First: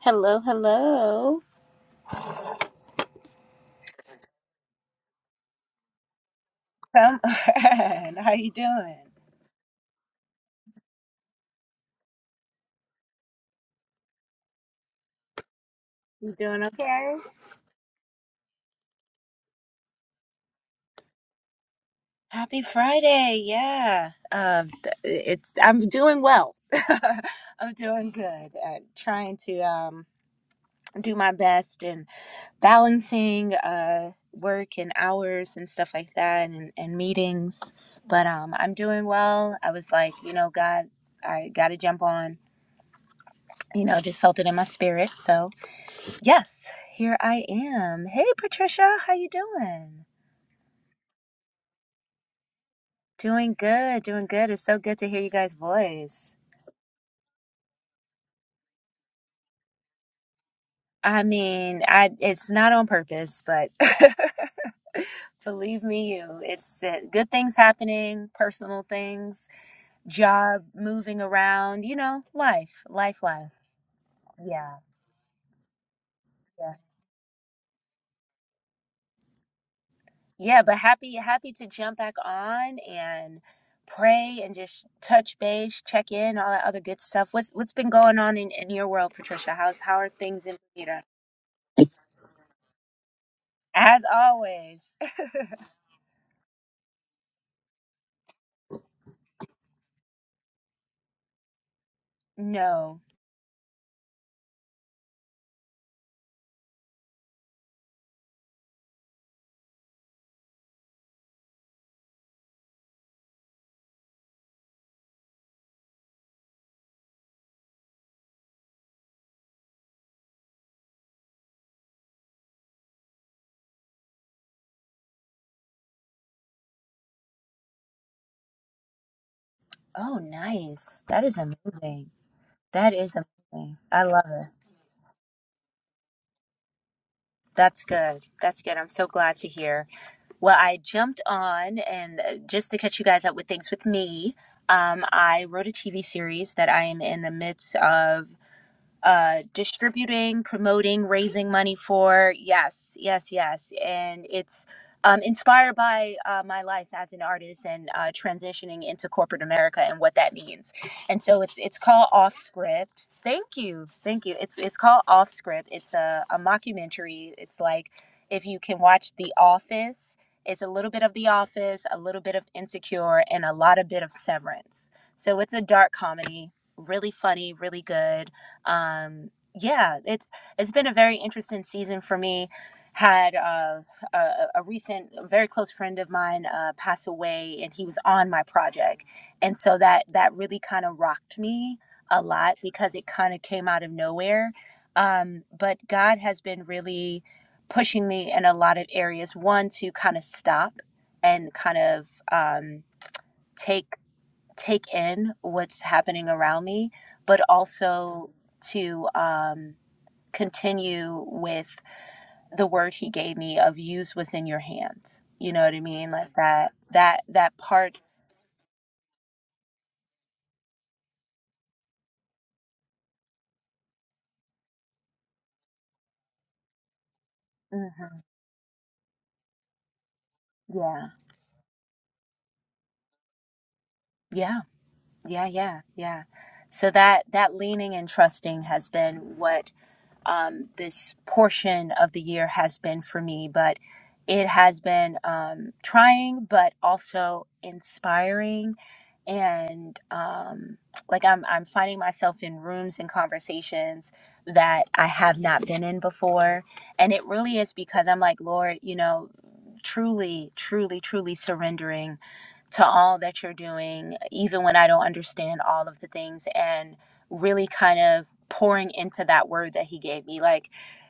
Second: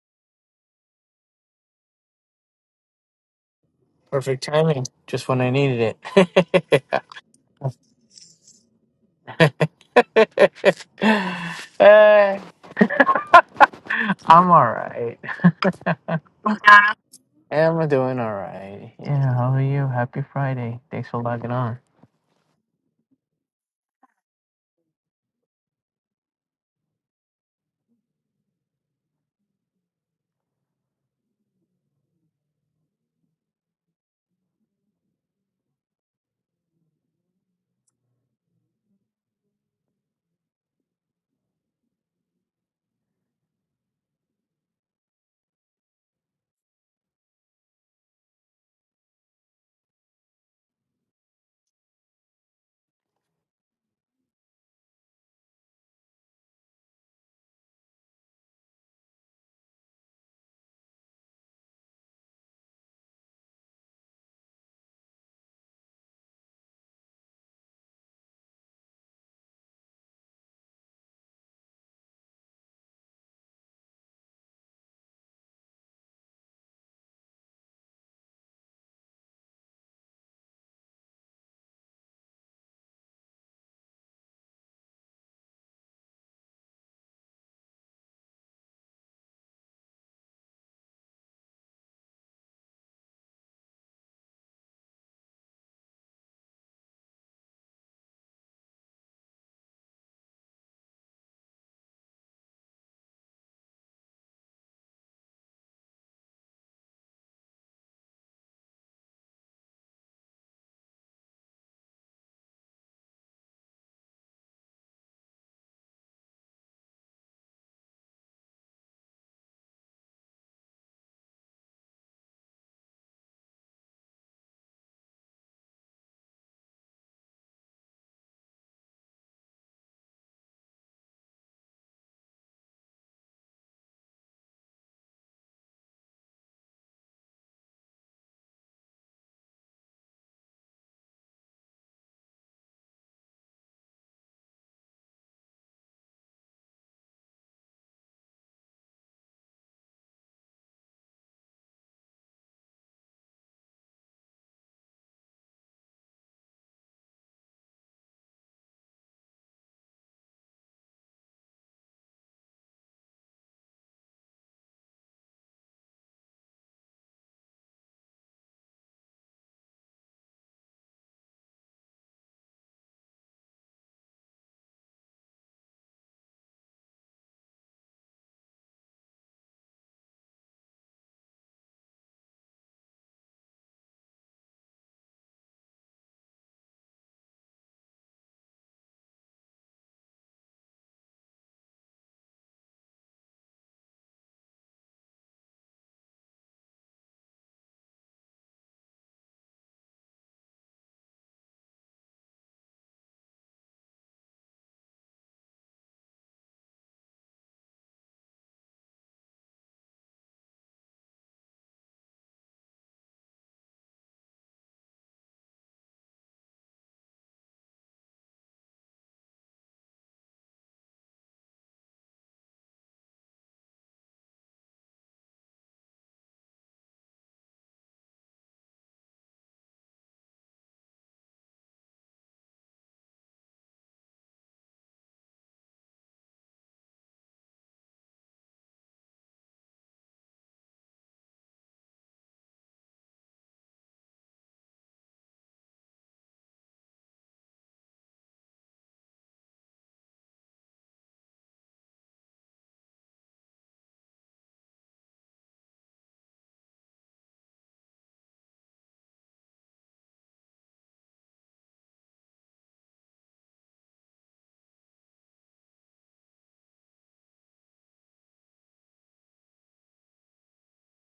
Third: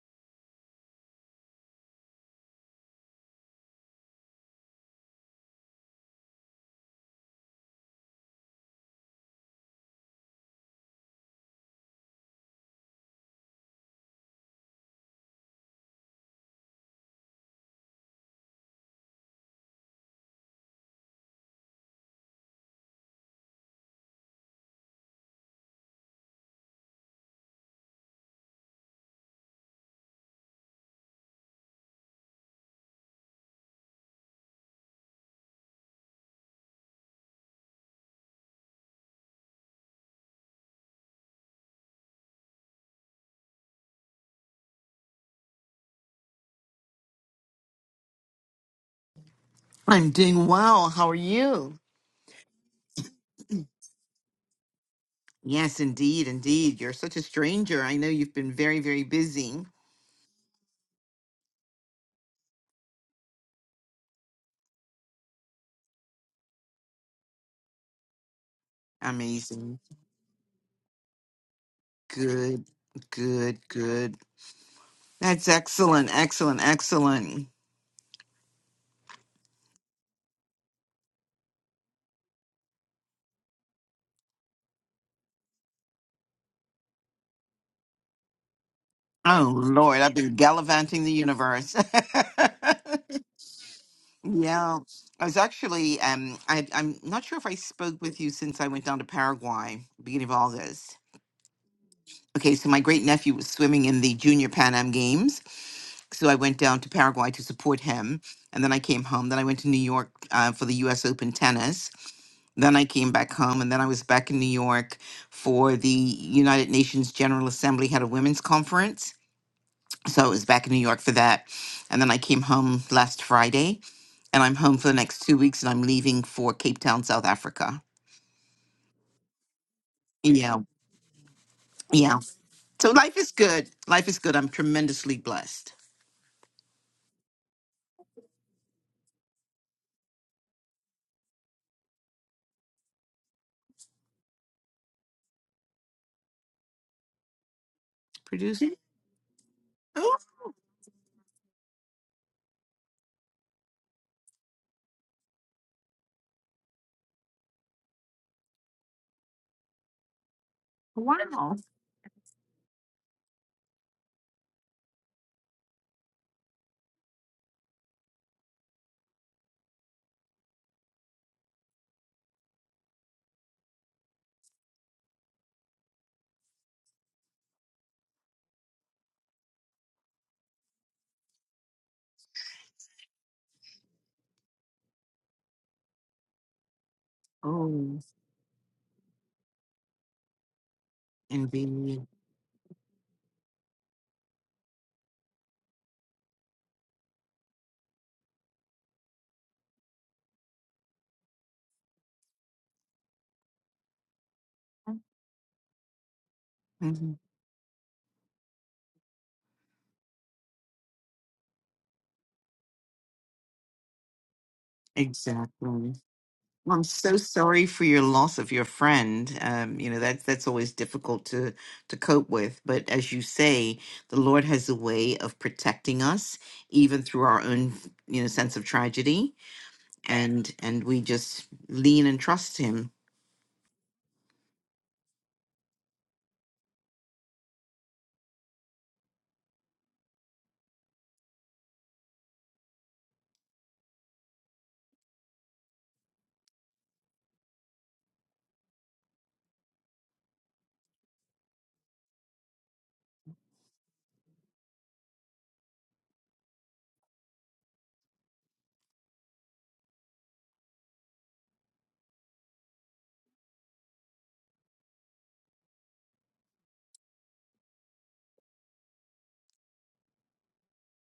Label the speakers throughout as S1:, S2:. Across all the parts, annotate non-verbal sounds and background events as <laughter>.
S1: Hello, hello.
S2: Perfect timing, just when I needed it. <laughs>
S1: Conan, <laughs> how you doing?
S2: Uh, I'm all right. I'm doing all right. Yeah, how are you? Happy Friday. Thanks for logging on.
S1: Happy Friday. Yeah. Um th- it's I'm doing well. <laughs> I'm doing good. Uh, trying to um do my best and balancing uh work and hours and stuff like that and, and meetings. But um I'm doing well. I was like, you know, God, I got to jump on. You know, just felt it in my spirit. So, yes, here I am. Hey Patricia, how you doing?
S3: I'm doing well. How are you?
S1: Doing good, doing good. It's so good to hear you guys'
S3: Yes, indeed,
S1: voice.
S3: indeed. You're such a stranger. I know you've been very, very busy.
S1: I mean, I it's not on purpose, but <laughs> believe me, you, it's uh, good things happening, personal things,
S3: Amazing.
S1: job moving around, you know,
S3: Good,
S1: life, life, life.
S3: good, good.
S1: Yeah,
S3: That's excellent, excellent,
S1: yeah,
S3: excellent.
S1: yeah. But happy, happy to jump back on and pray and just touch base, check in, all that other good stuff. What's what's been going on in, in your world,
S3: Oh,
S1: Patricia? How's how
S3: Lord,
S1: are
S3: I've been
S1: things in Bermuda?
S3: gallivanting the universe. <laughs>
S1: As
S3: yeah.
S1: always. <laughs>
S3: I was actually, um, I, I'm not sure if I spoke with you since I went down to Paraguay, beginning of August. Okay, so my
S1: No.
S3: great nephew was swimming in the Junior Pan Am Games so I went down to Paraguay to support him, and then I came home. Then I went to New York uh, for the U.S. Open tennis. Then I came back home, and then I was back in New York for the United Nations General Assembly had a women's conference. So I was back in New York for that, and then I came home last Friday, and I'm home for the next two weeks, and I'm leaving for Cape Town, South Africa.
S1: Oh,
S3: Yeah,
S1: nice. That is amazing.
S3: yeah. So
S1: That is
S3: life is good.
S1: amazing. I
S3: Life is
S1: love
S3: good. I'm
S1: it.
S3: tremendously blessed.
S1: That's good. That's good. I'm so glad to hear. Well, I jumped on, and uh, just to catch you guys up with things with me, um, I wrote a TV series that I am in the midst of.
S3: Producing.
S1: uh,
S3: Oh
S1: distributing, promoting, raising money for. Yes, yes, yes. And it's um, inspired by uh, my life as an artist and uh, transitioning into corporate America and what that means. And so
S3: wow.
S1: it's it's called Off Script. Thank you, thank you. It's it's called Off Script. It's a, a mockumentary. It's like if you can watch The Office. It's a little bit of The Office, a little bit of Insecure, and a lot of bit of Severance. So it's a dark comedy, really funny, really good um yeah it's it's been a very interesting season for me had uh, a, a recent a very close friend of mine uh, pass away and he was
S3: Oh,
S1: on my project and so that that really kind of rocked me
S3: indeed.
S1: a lot because it kind of came out of nowhere um, but god has been really pushing me in a lot of areas one to kind of stop and kind of um, take take in what's happening around me, but also to um, continue with the word he gave me of use what's in your hands. You know what I
S3: Exactly.
S1: mean? Like that,
S3: Well, I'm so
S1: that, that
S3: sorry for
S1: part.
S3: your loss of your friend. Um, you know, that's that's always difficult to to cope with. But as you say, the Lord has a way of protecting us, even through our own,
S1: Mhm.
S3: you know, sense of tragedy, and and we
S1: Yeah.
S3: just lean and trust Him.
S1: Yeah. Yeah. Yeah. Yeah. So that, that leaning and trusting has been what um, this portion of the year has been for me, but it has been um, trying, but also inspiring. And um, like I'm, I'm finding myself in rooms and conversations that I have not been in before. And it really is because I'm like, Lord, you know, truly, truly, truly surrendering to all that you're doing, even when I don't understand all of the things, and really kind of pouring into that word that He gave me. Like,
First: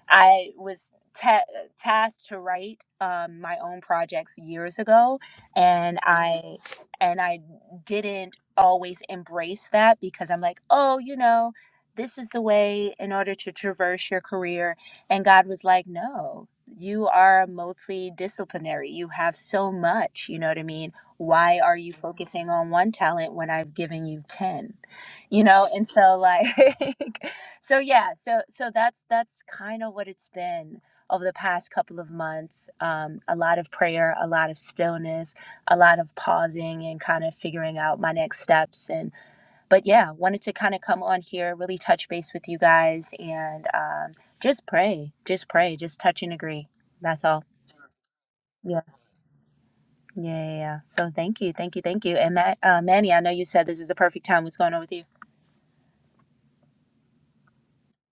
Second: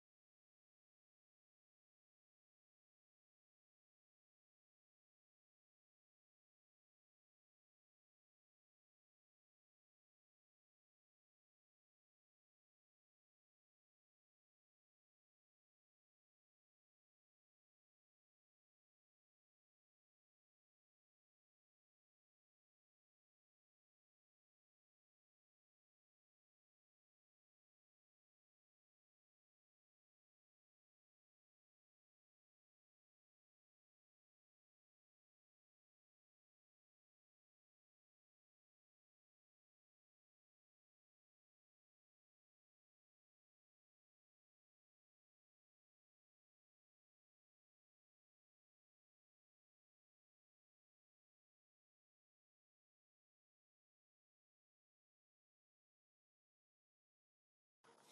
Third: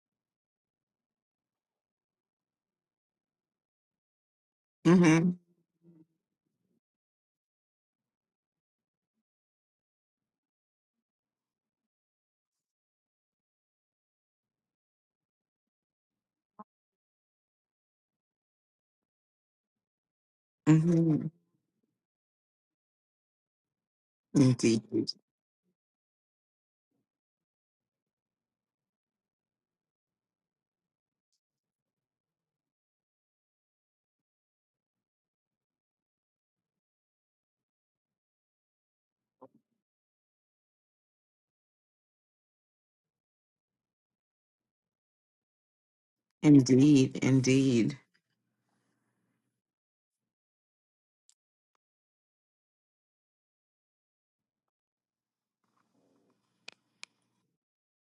S1: I was ta- tasked to write um, my own projects years ago,
S3: Mm-hmm.
S1: and I and I didn't always embrace that because I'm like, oh, you know, this is the way in order to traverse your career. And God was like, no, you are multidisciplinary. You have so much, you know what I mean?
S3: Mm-hmm.
S1: why are you focusing on one talent when I've given you 10?
S3: Indeed.
S1: You know, and so like <laughs> so yeah, so so that's that's kind of what it's been over the past couple of months. Um a lot of prayer, a lot of stillness, a lot of pausing and kind of figuring out my next steps and but yeah, wanted to kind of come on here, really touch base with you guys and um just pray, just pray, just touch and agree.
S3: Indeed.
S1: That's all.
S3: Indeed.
S1: Yeah, yeah, yeah. So thank you, thank you, thank you. And Matt, uh, Manny, I know you said this is the perfect time. What's going on with you?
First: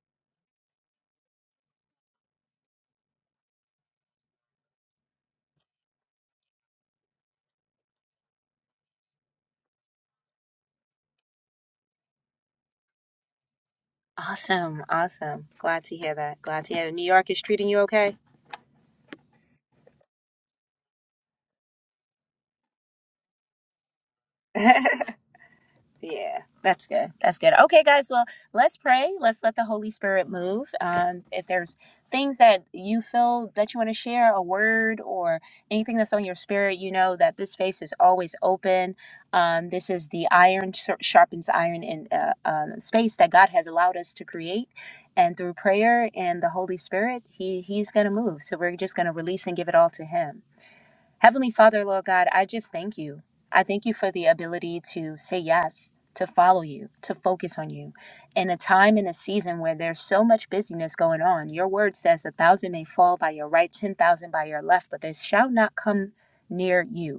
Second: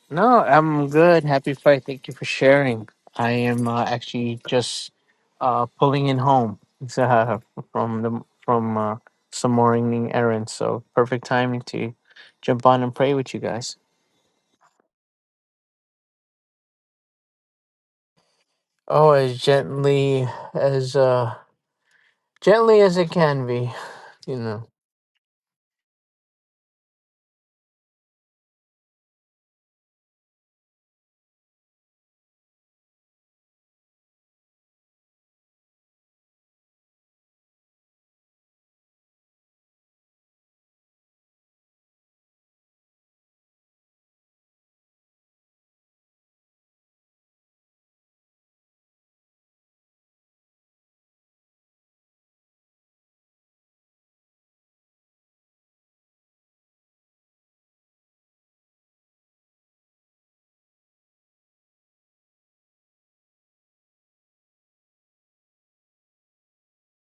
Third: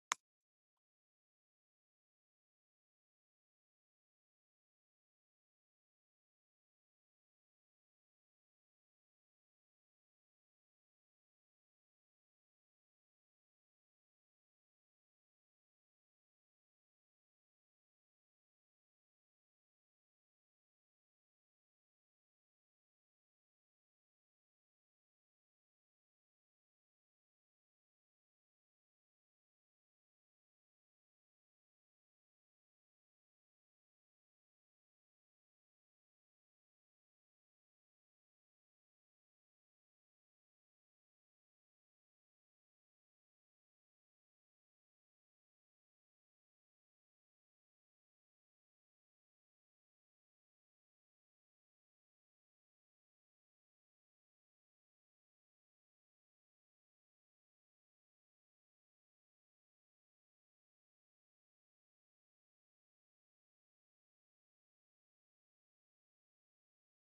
S2: No, I'm good. Happy Friday. Thank you for sharing. I am uh, actually just uh, pulling in home <laughs> uh, from the from uh, some morning errands. So perfect timing to jump on and pray with you guys.
S1: Awesome, awesome. Glad to hear that. Glad to hear that. New York is treating you okay.
S2: Oh, as gently as uh gently as it can be, you know.
S1: <laughs> Yeah, that's good. That's good. Okay, guys. Well, let's pray. Let's let the Holy Spirit move. Um, if there's things that you feel that you want to share, a word or anything that's on your spirit, you know that this space is always open. Um, this is the iron sharp- sharpens iron in uh, um, space that God has allowed us to create, and through prayer and the Holy Spirit, He He's gonna move. So we're just gonna release and give it all to Him. Heavenly Father, Lord God, I just thank you. I thank you for the ability to say yes, to follow you, to focus on you. In a time and a season where there's so much busyness going on, your word says a thousand may fall by your right, 10,000 by your left, but they shall not come near you.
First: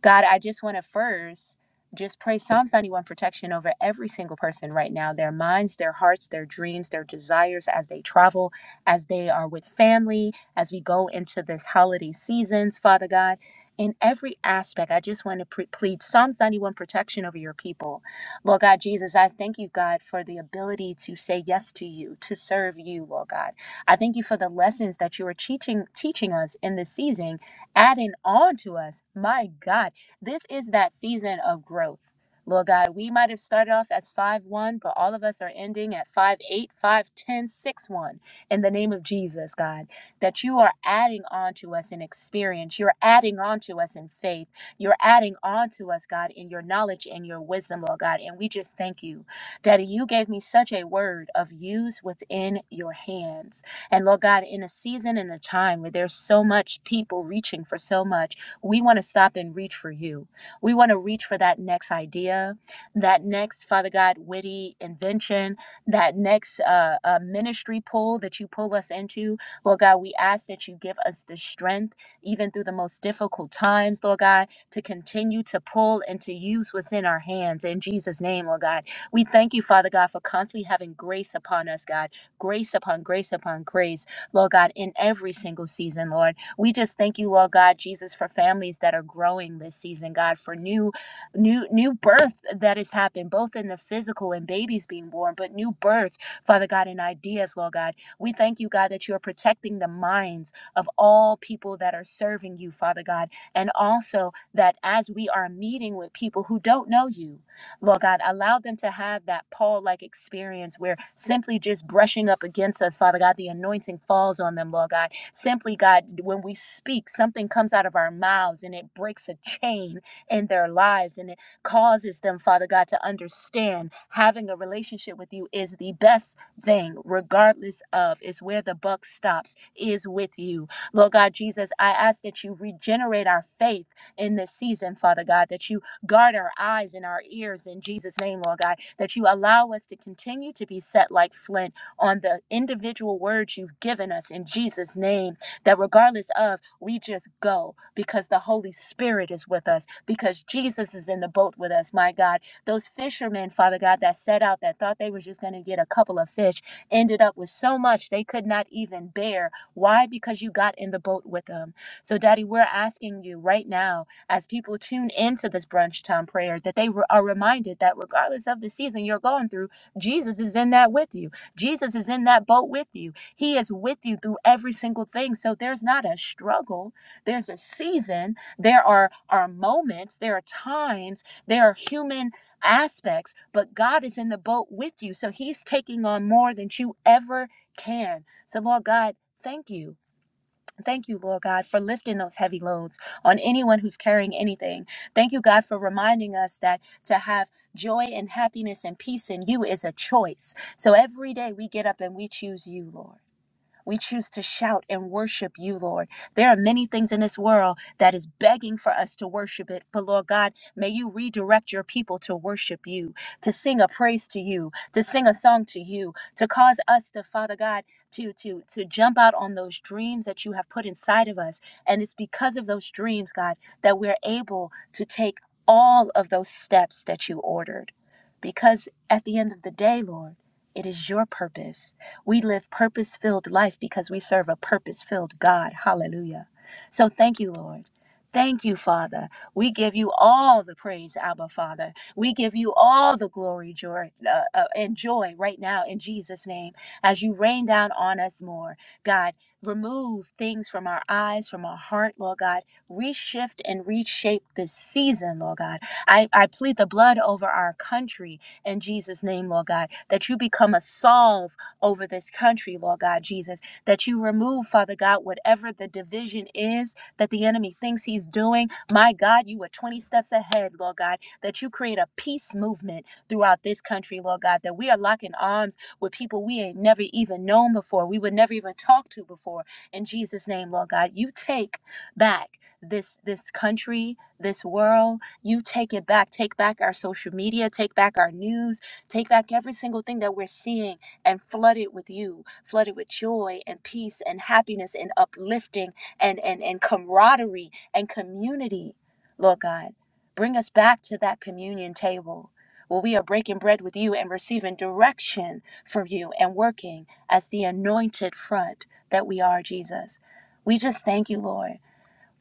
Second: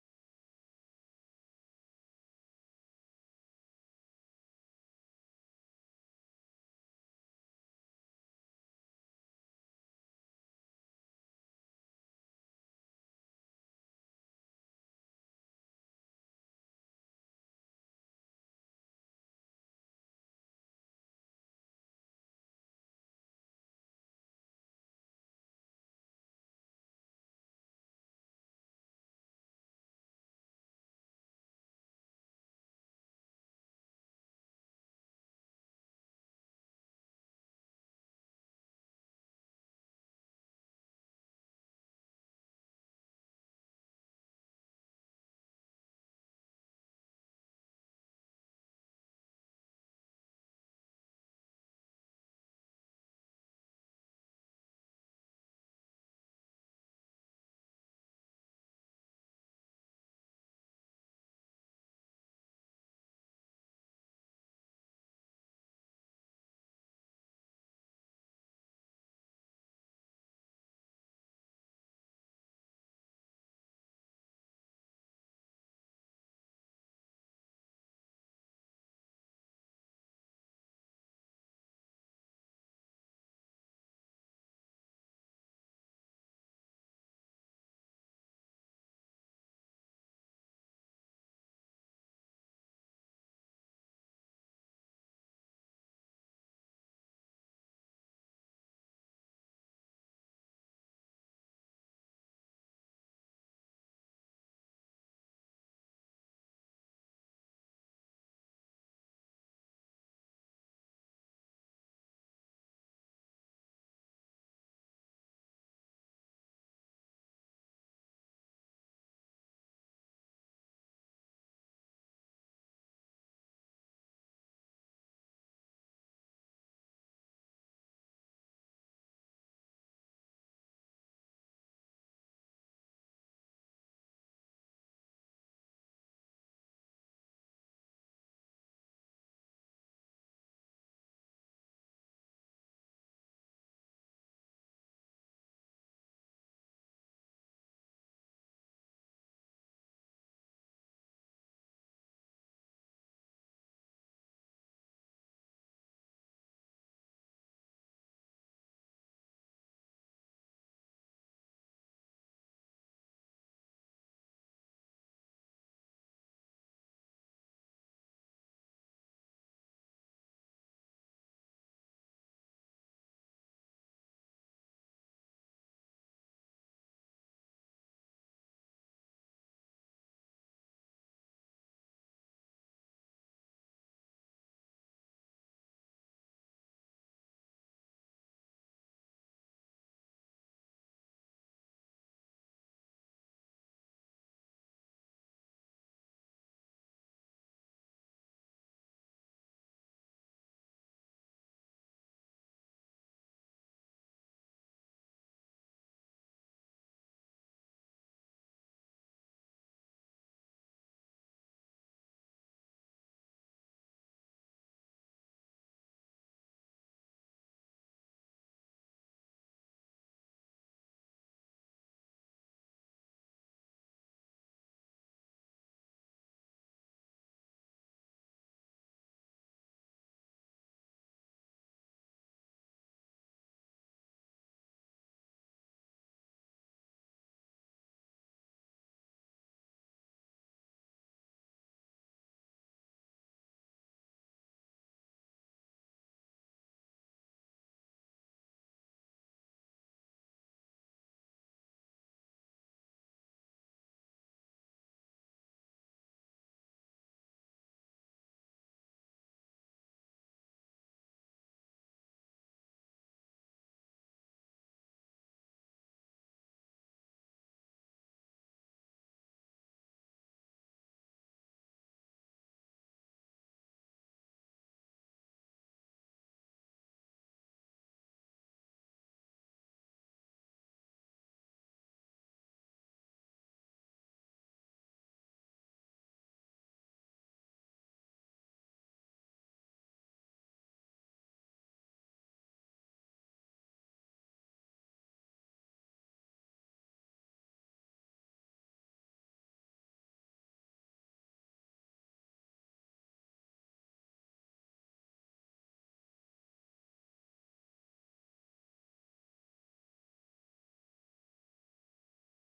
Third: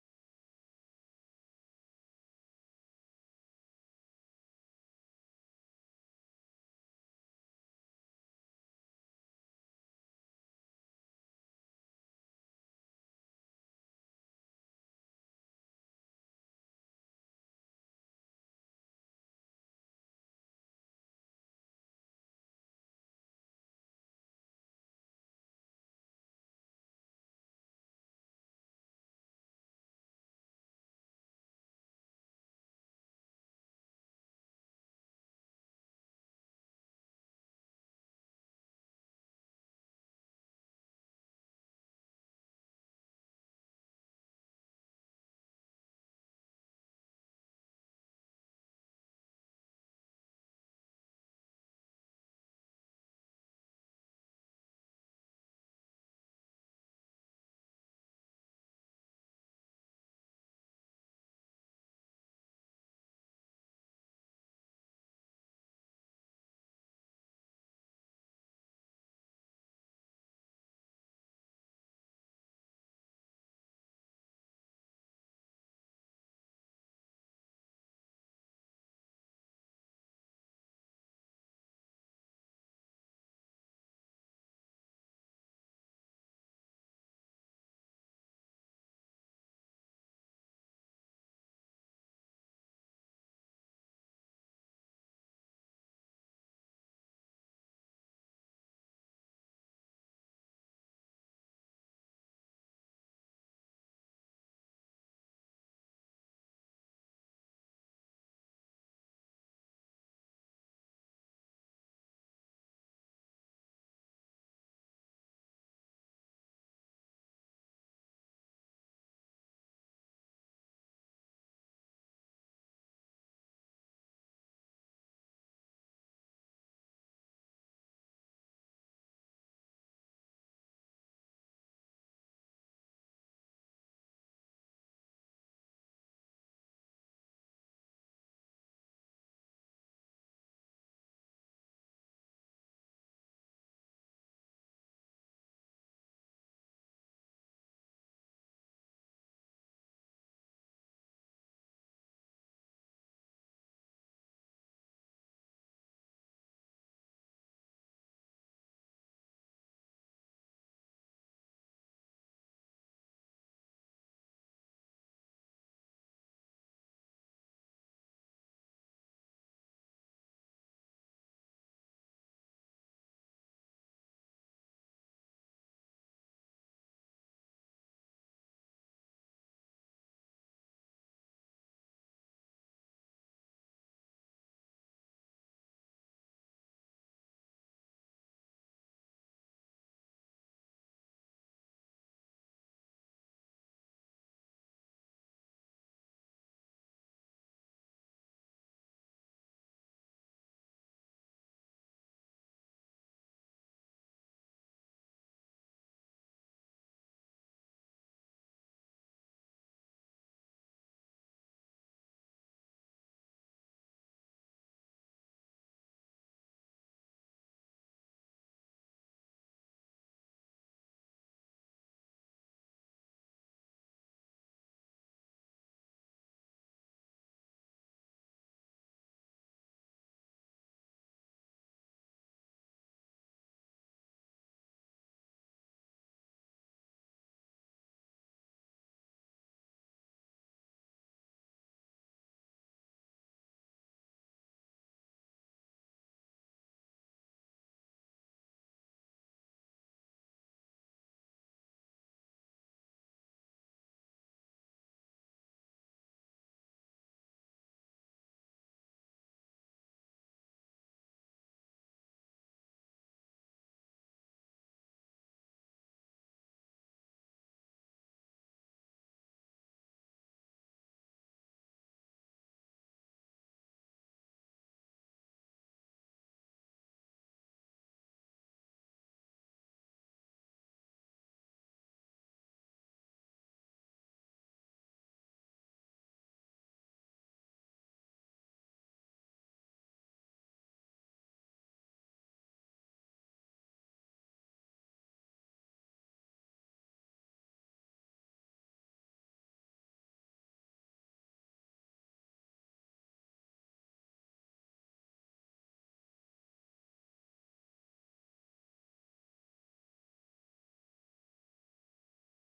S1: God, I just want to first just pray Psalms 91 protection over every single person right now, their minds, their hearts, their dreams, their desires as they travel, as they are with family, as we go into this holiday seasons, Father God. In every aspect, I just want to pre- plead Psalms 91 protection over your people. Lord God Jesus, I thank you, God, for the ability to say yes to you, to serve you, Lord God. I thank you for the lessons that you are teaching, teaching us in this season adding on to us. My God. This is that season of growth. Lord God, we might have started off as 5 1, but all of us are ending at 5 8, 5 10, 6 1 in the name of Jesus, God. That you are adding on to us in experience. You're adding on to us in faith. You're adding on to us, God, in your knowledge and your wisdom, Lord God. And we just thank you. Daddy, you gave me such a word of use what's in your hands. And Lord God, in a season and a time where there's so much people reaching for so much, we want to stop and reach for you. We want to reach for that next idea, that next, Father God, witty invention, that next uh, uh, ministry pull that you pull us into. Lord God, we ask that you give us the strength, even through the most difficult times, Lord God, to continue to pull and to use what's in our hands. In Jesus' name, Lord God, we thank you, Father God, for constantly having grace upon us, God, grace upon grace upon grace, Lord God, in every single season, Lord. We just thank you, Lord God, Jesus, for families that are growing this season, God, for new, new, new birth that has happened, both in the physical and babies being born, but new birth, Father God, in ideas, Lord God. We thank you, God, that you are protecting the minds of all people that are serving you, Father God, and also that as we are meeting with people who don't know you, Lord God, allow them to have that Paul like experience where simply just brushing up against us, Father God, the anointing falls on them, Lord God. Simply, God, when we speak, something comes out of our mouths and it breaks a chain in their lives and it causes them, Father God, to understand having a relationship with you is the best thing, regardless of, is where the buck stops, is with you. Lord God, Jesus, I ask that you regenerate our faith in this season, Father God, that you Guard our eyes and our ears in Jesus' name, Lord God, that you allow us to continue to be set like flint on the individual words you've given us in Jesus' name. That regardless of, we just go because the Holy Spirit is with us, because Jesus is in the boat with us, my God. Those fishermen, Father God, that set out that thought they were just going to get a couple of fish ended up with so much they could not even bear. Why? Because you got in the boat with them. So, Daddy, we're asking you right now as people tune into this brunch time prayer, that they re- are reminded that regardless of the season you're going through, Jesus is in that with you. Jesus is in that boat with you. He is with you through every single thing. So there's not a struggle, there's a season, there are, are moments, there are times, there are human aspects, but God is in the boat with you. So he's taking on more than you ever can. So, Lord God, thank you. Thank you, Lord God, for lifting those heavy loads on anyone who's carrying anything. Thank you, God, for reminding us that to have joy and happiness and peace in you is a choice. So every day we get up and we choose you, Lord. We choose to shout and worship you, Lord. There are many things in this world that is begging for us to worship it. But Lord God, may you redirect your people to worship you, to sing a praise to you, to sing a song to you, to cause us to, Father God, to to to jump out on those dreams that you have put inside of us. And it's because of those dreams, God, that we're able to take all of those steps that you ordered. Because at the end of the day, Lord, it is your purpose we live purpose filled life because we serve a purpose filled God. Hallelujah. So thank you, Lord. Thank you, Father. We give you all the praise, Abba, Father. We give you all the glory, joy, uh, uh, and joy right now in Jesus' name as you rain down on us more. God, remove things from our eyes, from our heart, Lord God. Reshift and reshape this season, Lord God. I, I plead the blood over our country in Jesus' name, Lord God, that you become a Saul over this country, Lord God Jesus. That you remove, Father God, whatever the division is that the enemy thinks he's doing. My God, you are 20 steps ahead, Lord God. That you create a peace movement throughout this country, Lord God. That we are locking arms with people we ain't never even known before, we would never even talk to before. In Jesus' name, Lord God, you take back this this country this world you take it back take back our social media take back our news take back every single thing that we're seeing and flooded with you, flooded with joy and peace and happiness and uplifting and, and, and camaraderie and community, Lord God. Bring us back to that communion table where we are breaking bread with you and receiving direction from you and working as the anointed front that we are, Jesus. We just thank you, Lord.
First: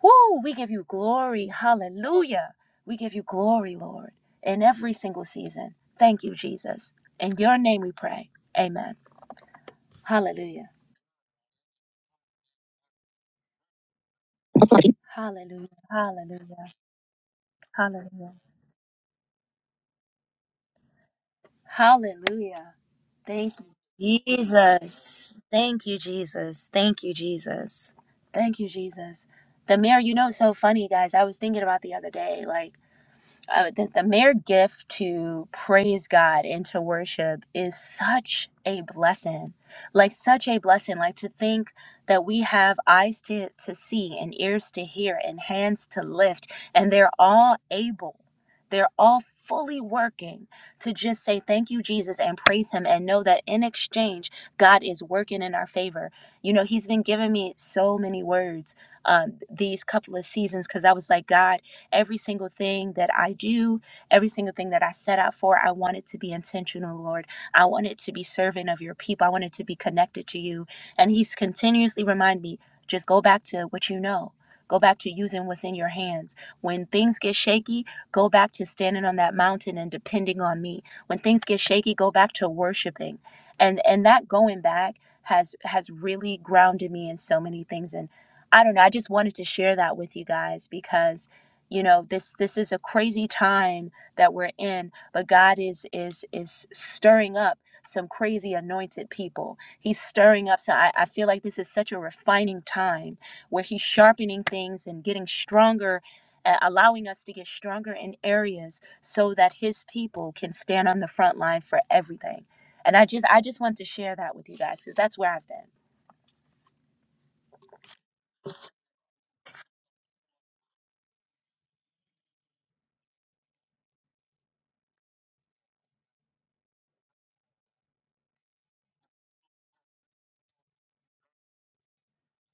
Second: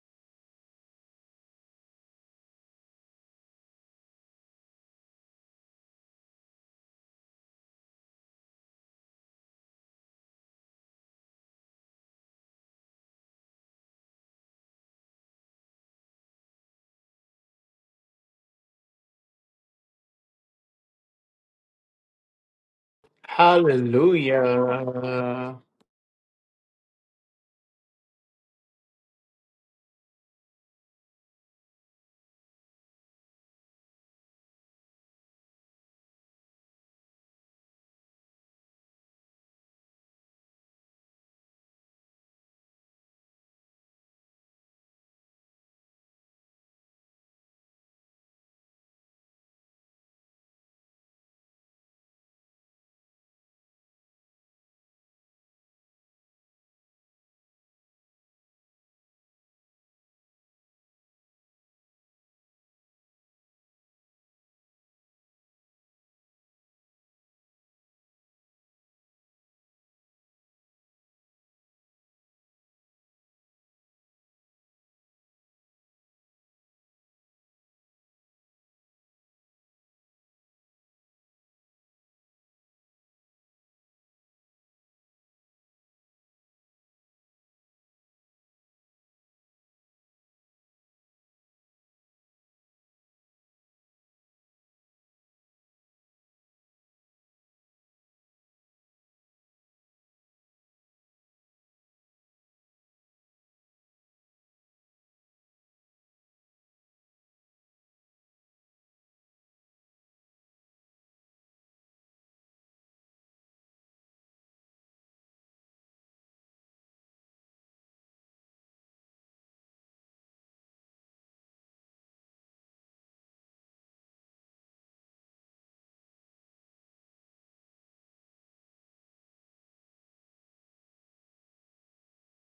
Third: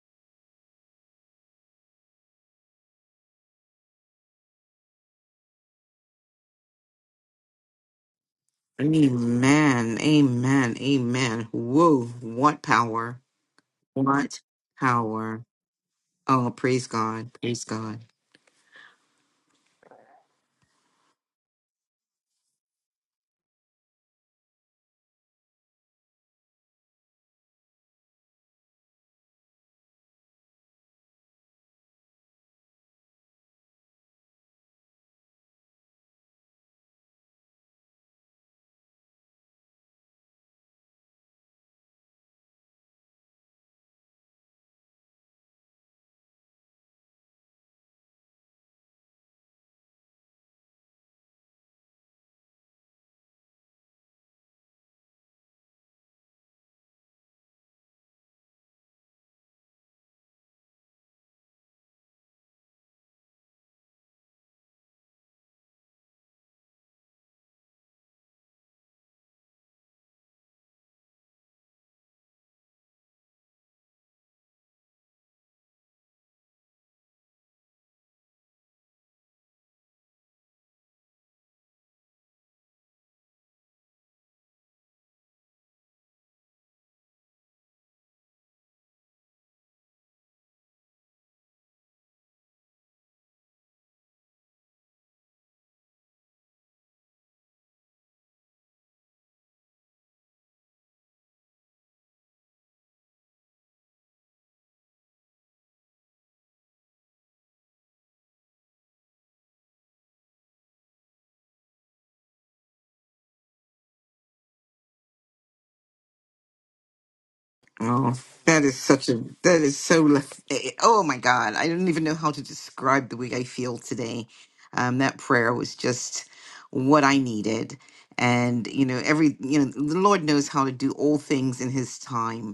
S1: Woo! We give you glory. Hallelujah. We give you glory, Lord, in every single season. Thank you, Jesus. In your name we pray. Amen.
S3: Amen.
S1: Hallelujah.
S3: Amen. Amen. Whoa! What power! What power!
S1: Hallelujah.
S3: Oh,
S1: Hallelujah.
S3: praise God. Praise God.
S1: Hallelujah. Hallelujah. Thank you, Jesus.
S2: Hallelujah.
S1: Thank you, Jesus. Thank you, Jesus. Thank you, Jesus. The mirror, you know, it's so funny, guys. I was thinking about the other day, like, uh, that the mere gift to praise God and to worship is such a blessing. Like, such a blessing. Like, to think that we have eyes to, to see and ears to hear and hands to lift, and they're all able. They're all fully working to just say thank you, Jesus, and praise Him, and know that in exchange, God is working in our favor. You know, He's been giving me so many words um, these couple of seasons because I was like, God, Every single thing that I do, every single thing that I set out for, I want it to be intentional, Lord. I want it to be servant of your people. I want it to be connected to you. And He's continuously remind me, just go back to what you know. Go back to using what's in your hands. When things get shaky, go back to standing on that mountain and depending on me. When things get shaky, go back to worshiping. And and that going back has has really grounded me in so many things and I don't know. I just wanted to share that with you guys because you know this this is a crazy time that we're in but god is is is stirring up some crazy anointed people he's stirring up so I, I feel like this is such a refining time where he's sharpening things and getting stronger uh, allowing us to get stronger in areas so that his people can stand on the front line for everything and i just i just want to share that with you guys because that's where i've been
S3: Oh, that is such a, that is so, lef- eh, eh, oh my God. I don't even know how to describe the way I feel today. Um, that prayer was just what I needed. And, you know, every, you know, the Lord knows how to do all things in his time.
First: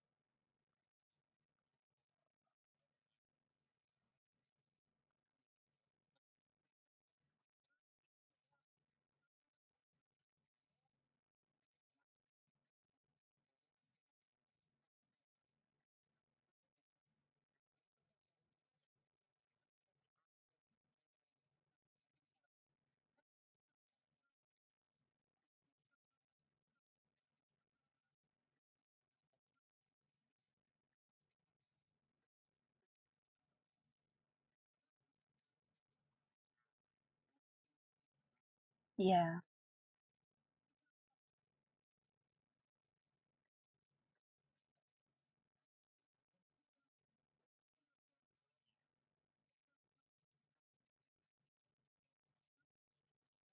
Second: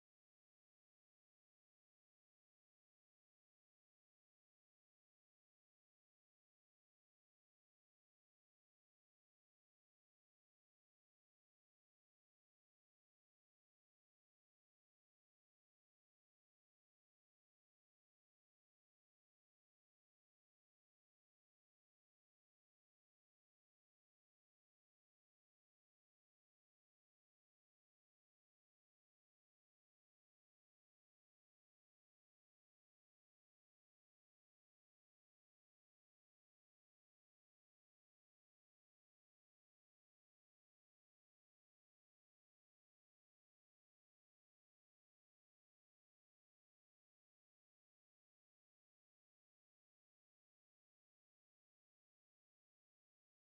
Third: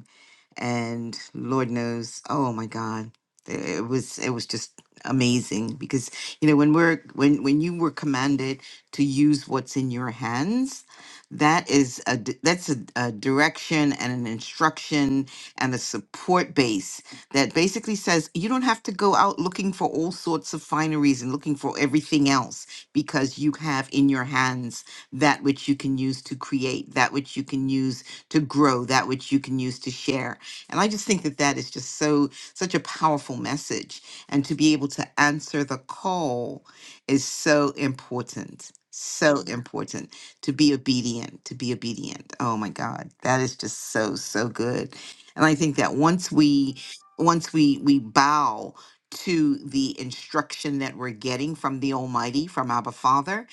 S3: and Lord knows, oh my God, it was it was just amazing because you know when we're when when you were commanded to use what's in your hands, that is a d- that's a, a direction and an instruction and a support base that basically says you don't have to go out looking for all sorts of fineries and looking for everything else because you have in your hands that which you can use to create, that which you can use to grow, that which you can use to share and I just think that that is just so, such a powerful message. And to be able to answer the call is so important. So
S1: yeah
S3: Mhm. important to be obedient, to be obedient. Oh my God. That is just so, so good. And I think that once we, once we, we bow to the instruction that we're getting from the Almighty, from Abba Father,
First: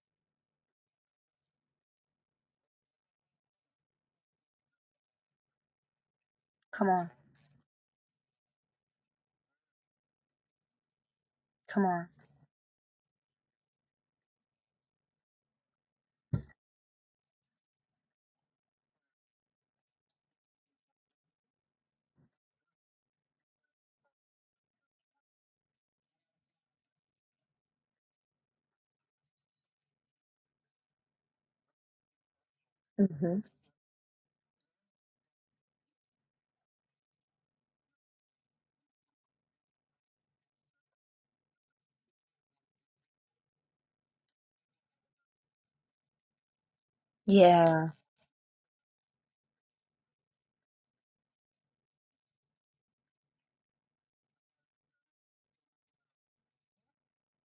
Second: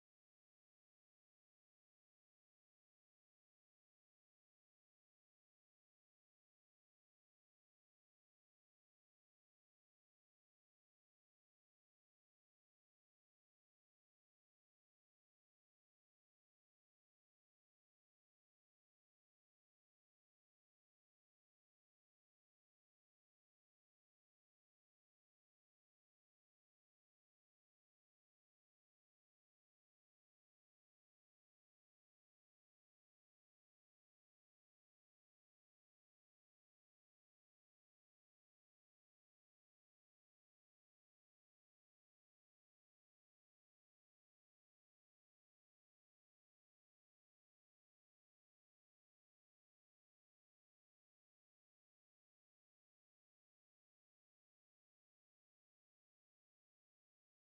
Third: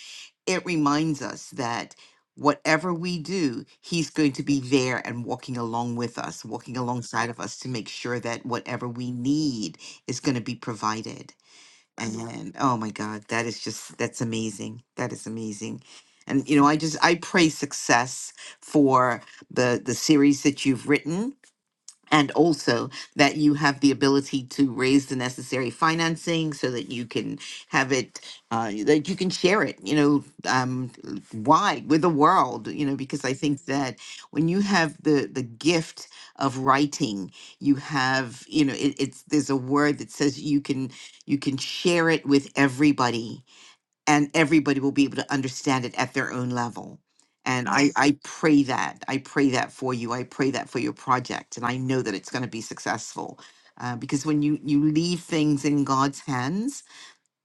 S3: it reminds us that whatever we do, He's going to be there and walking along with us, walking
S1: come on
S3: alongside of us to make sure that whatever we need is going to be provided.
S1: come on
S3: And oh my God, that is just, that's amazing. That is amazing. And you know, I just I pray success for the the series that you've written and also that you have the ability to raise the necessary financing so that you can have it uh, that you can share it you know um, wide with the world you know because i
S1: hmm
S3: think that when you have the the gift of writing you have you know it, it's there's a word that says you can you can share it with everybody and everybody will be able to understand it at their own level. And
S1: yeah
S3: I, Yes. I pray that. I pray that for you. I pray that for your project. And I know that it's going to be successful. Uh, because when you, you leave things in God's hands,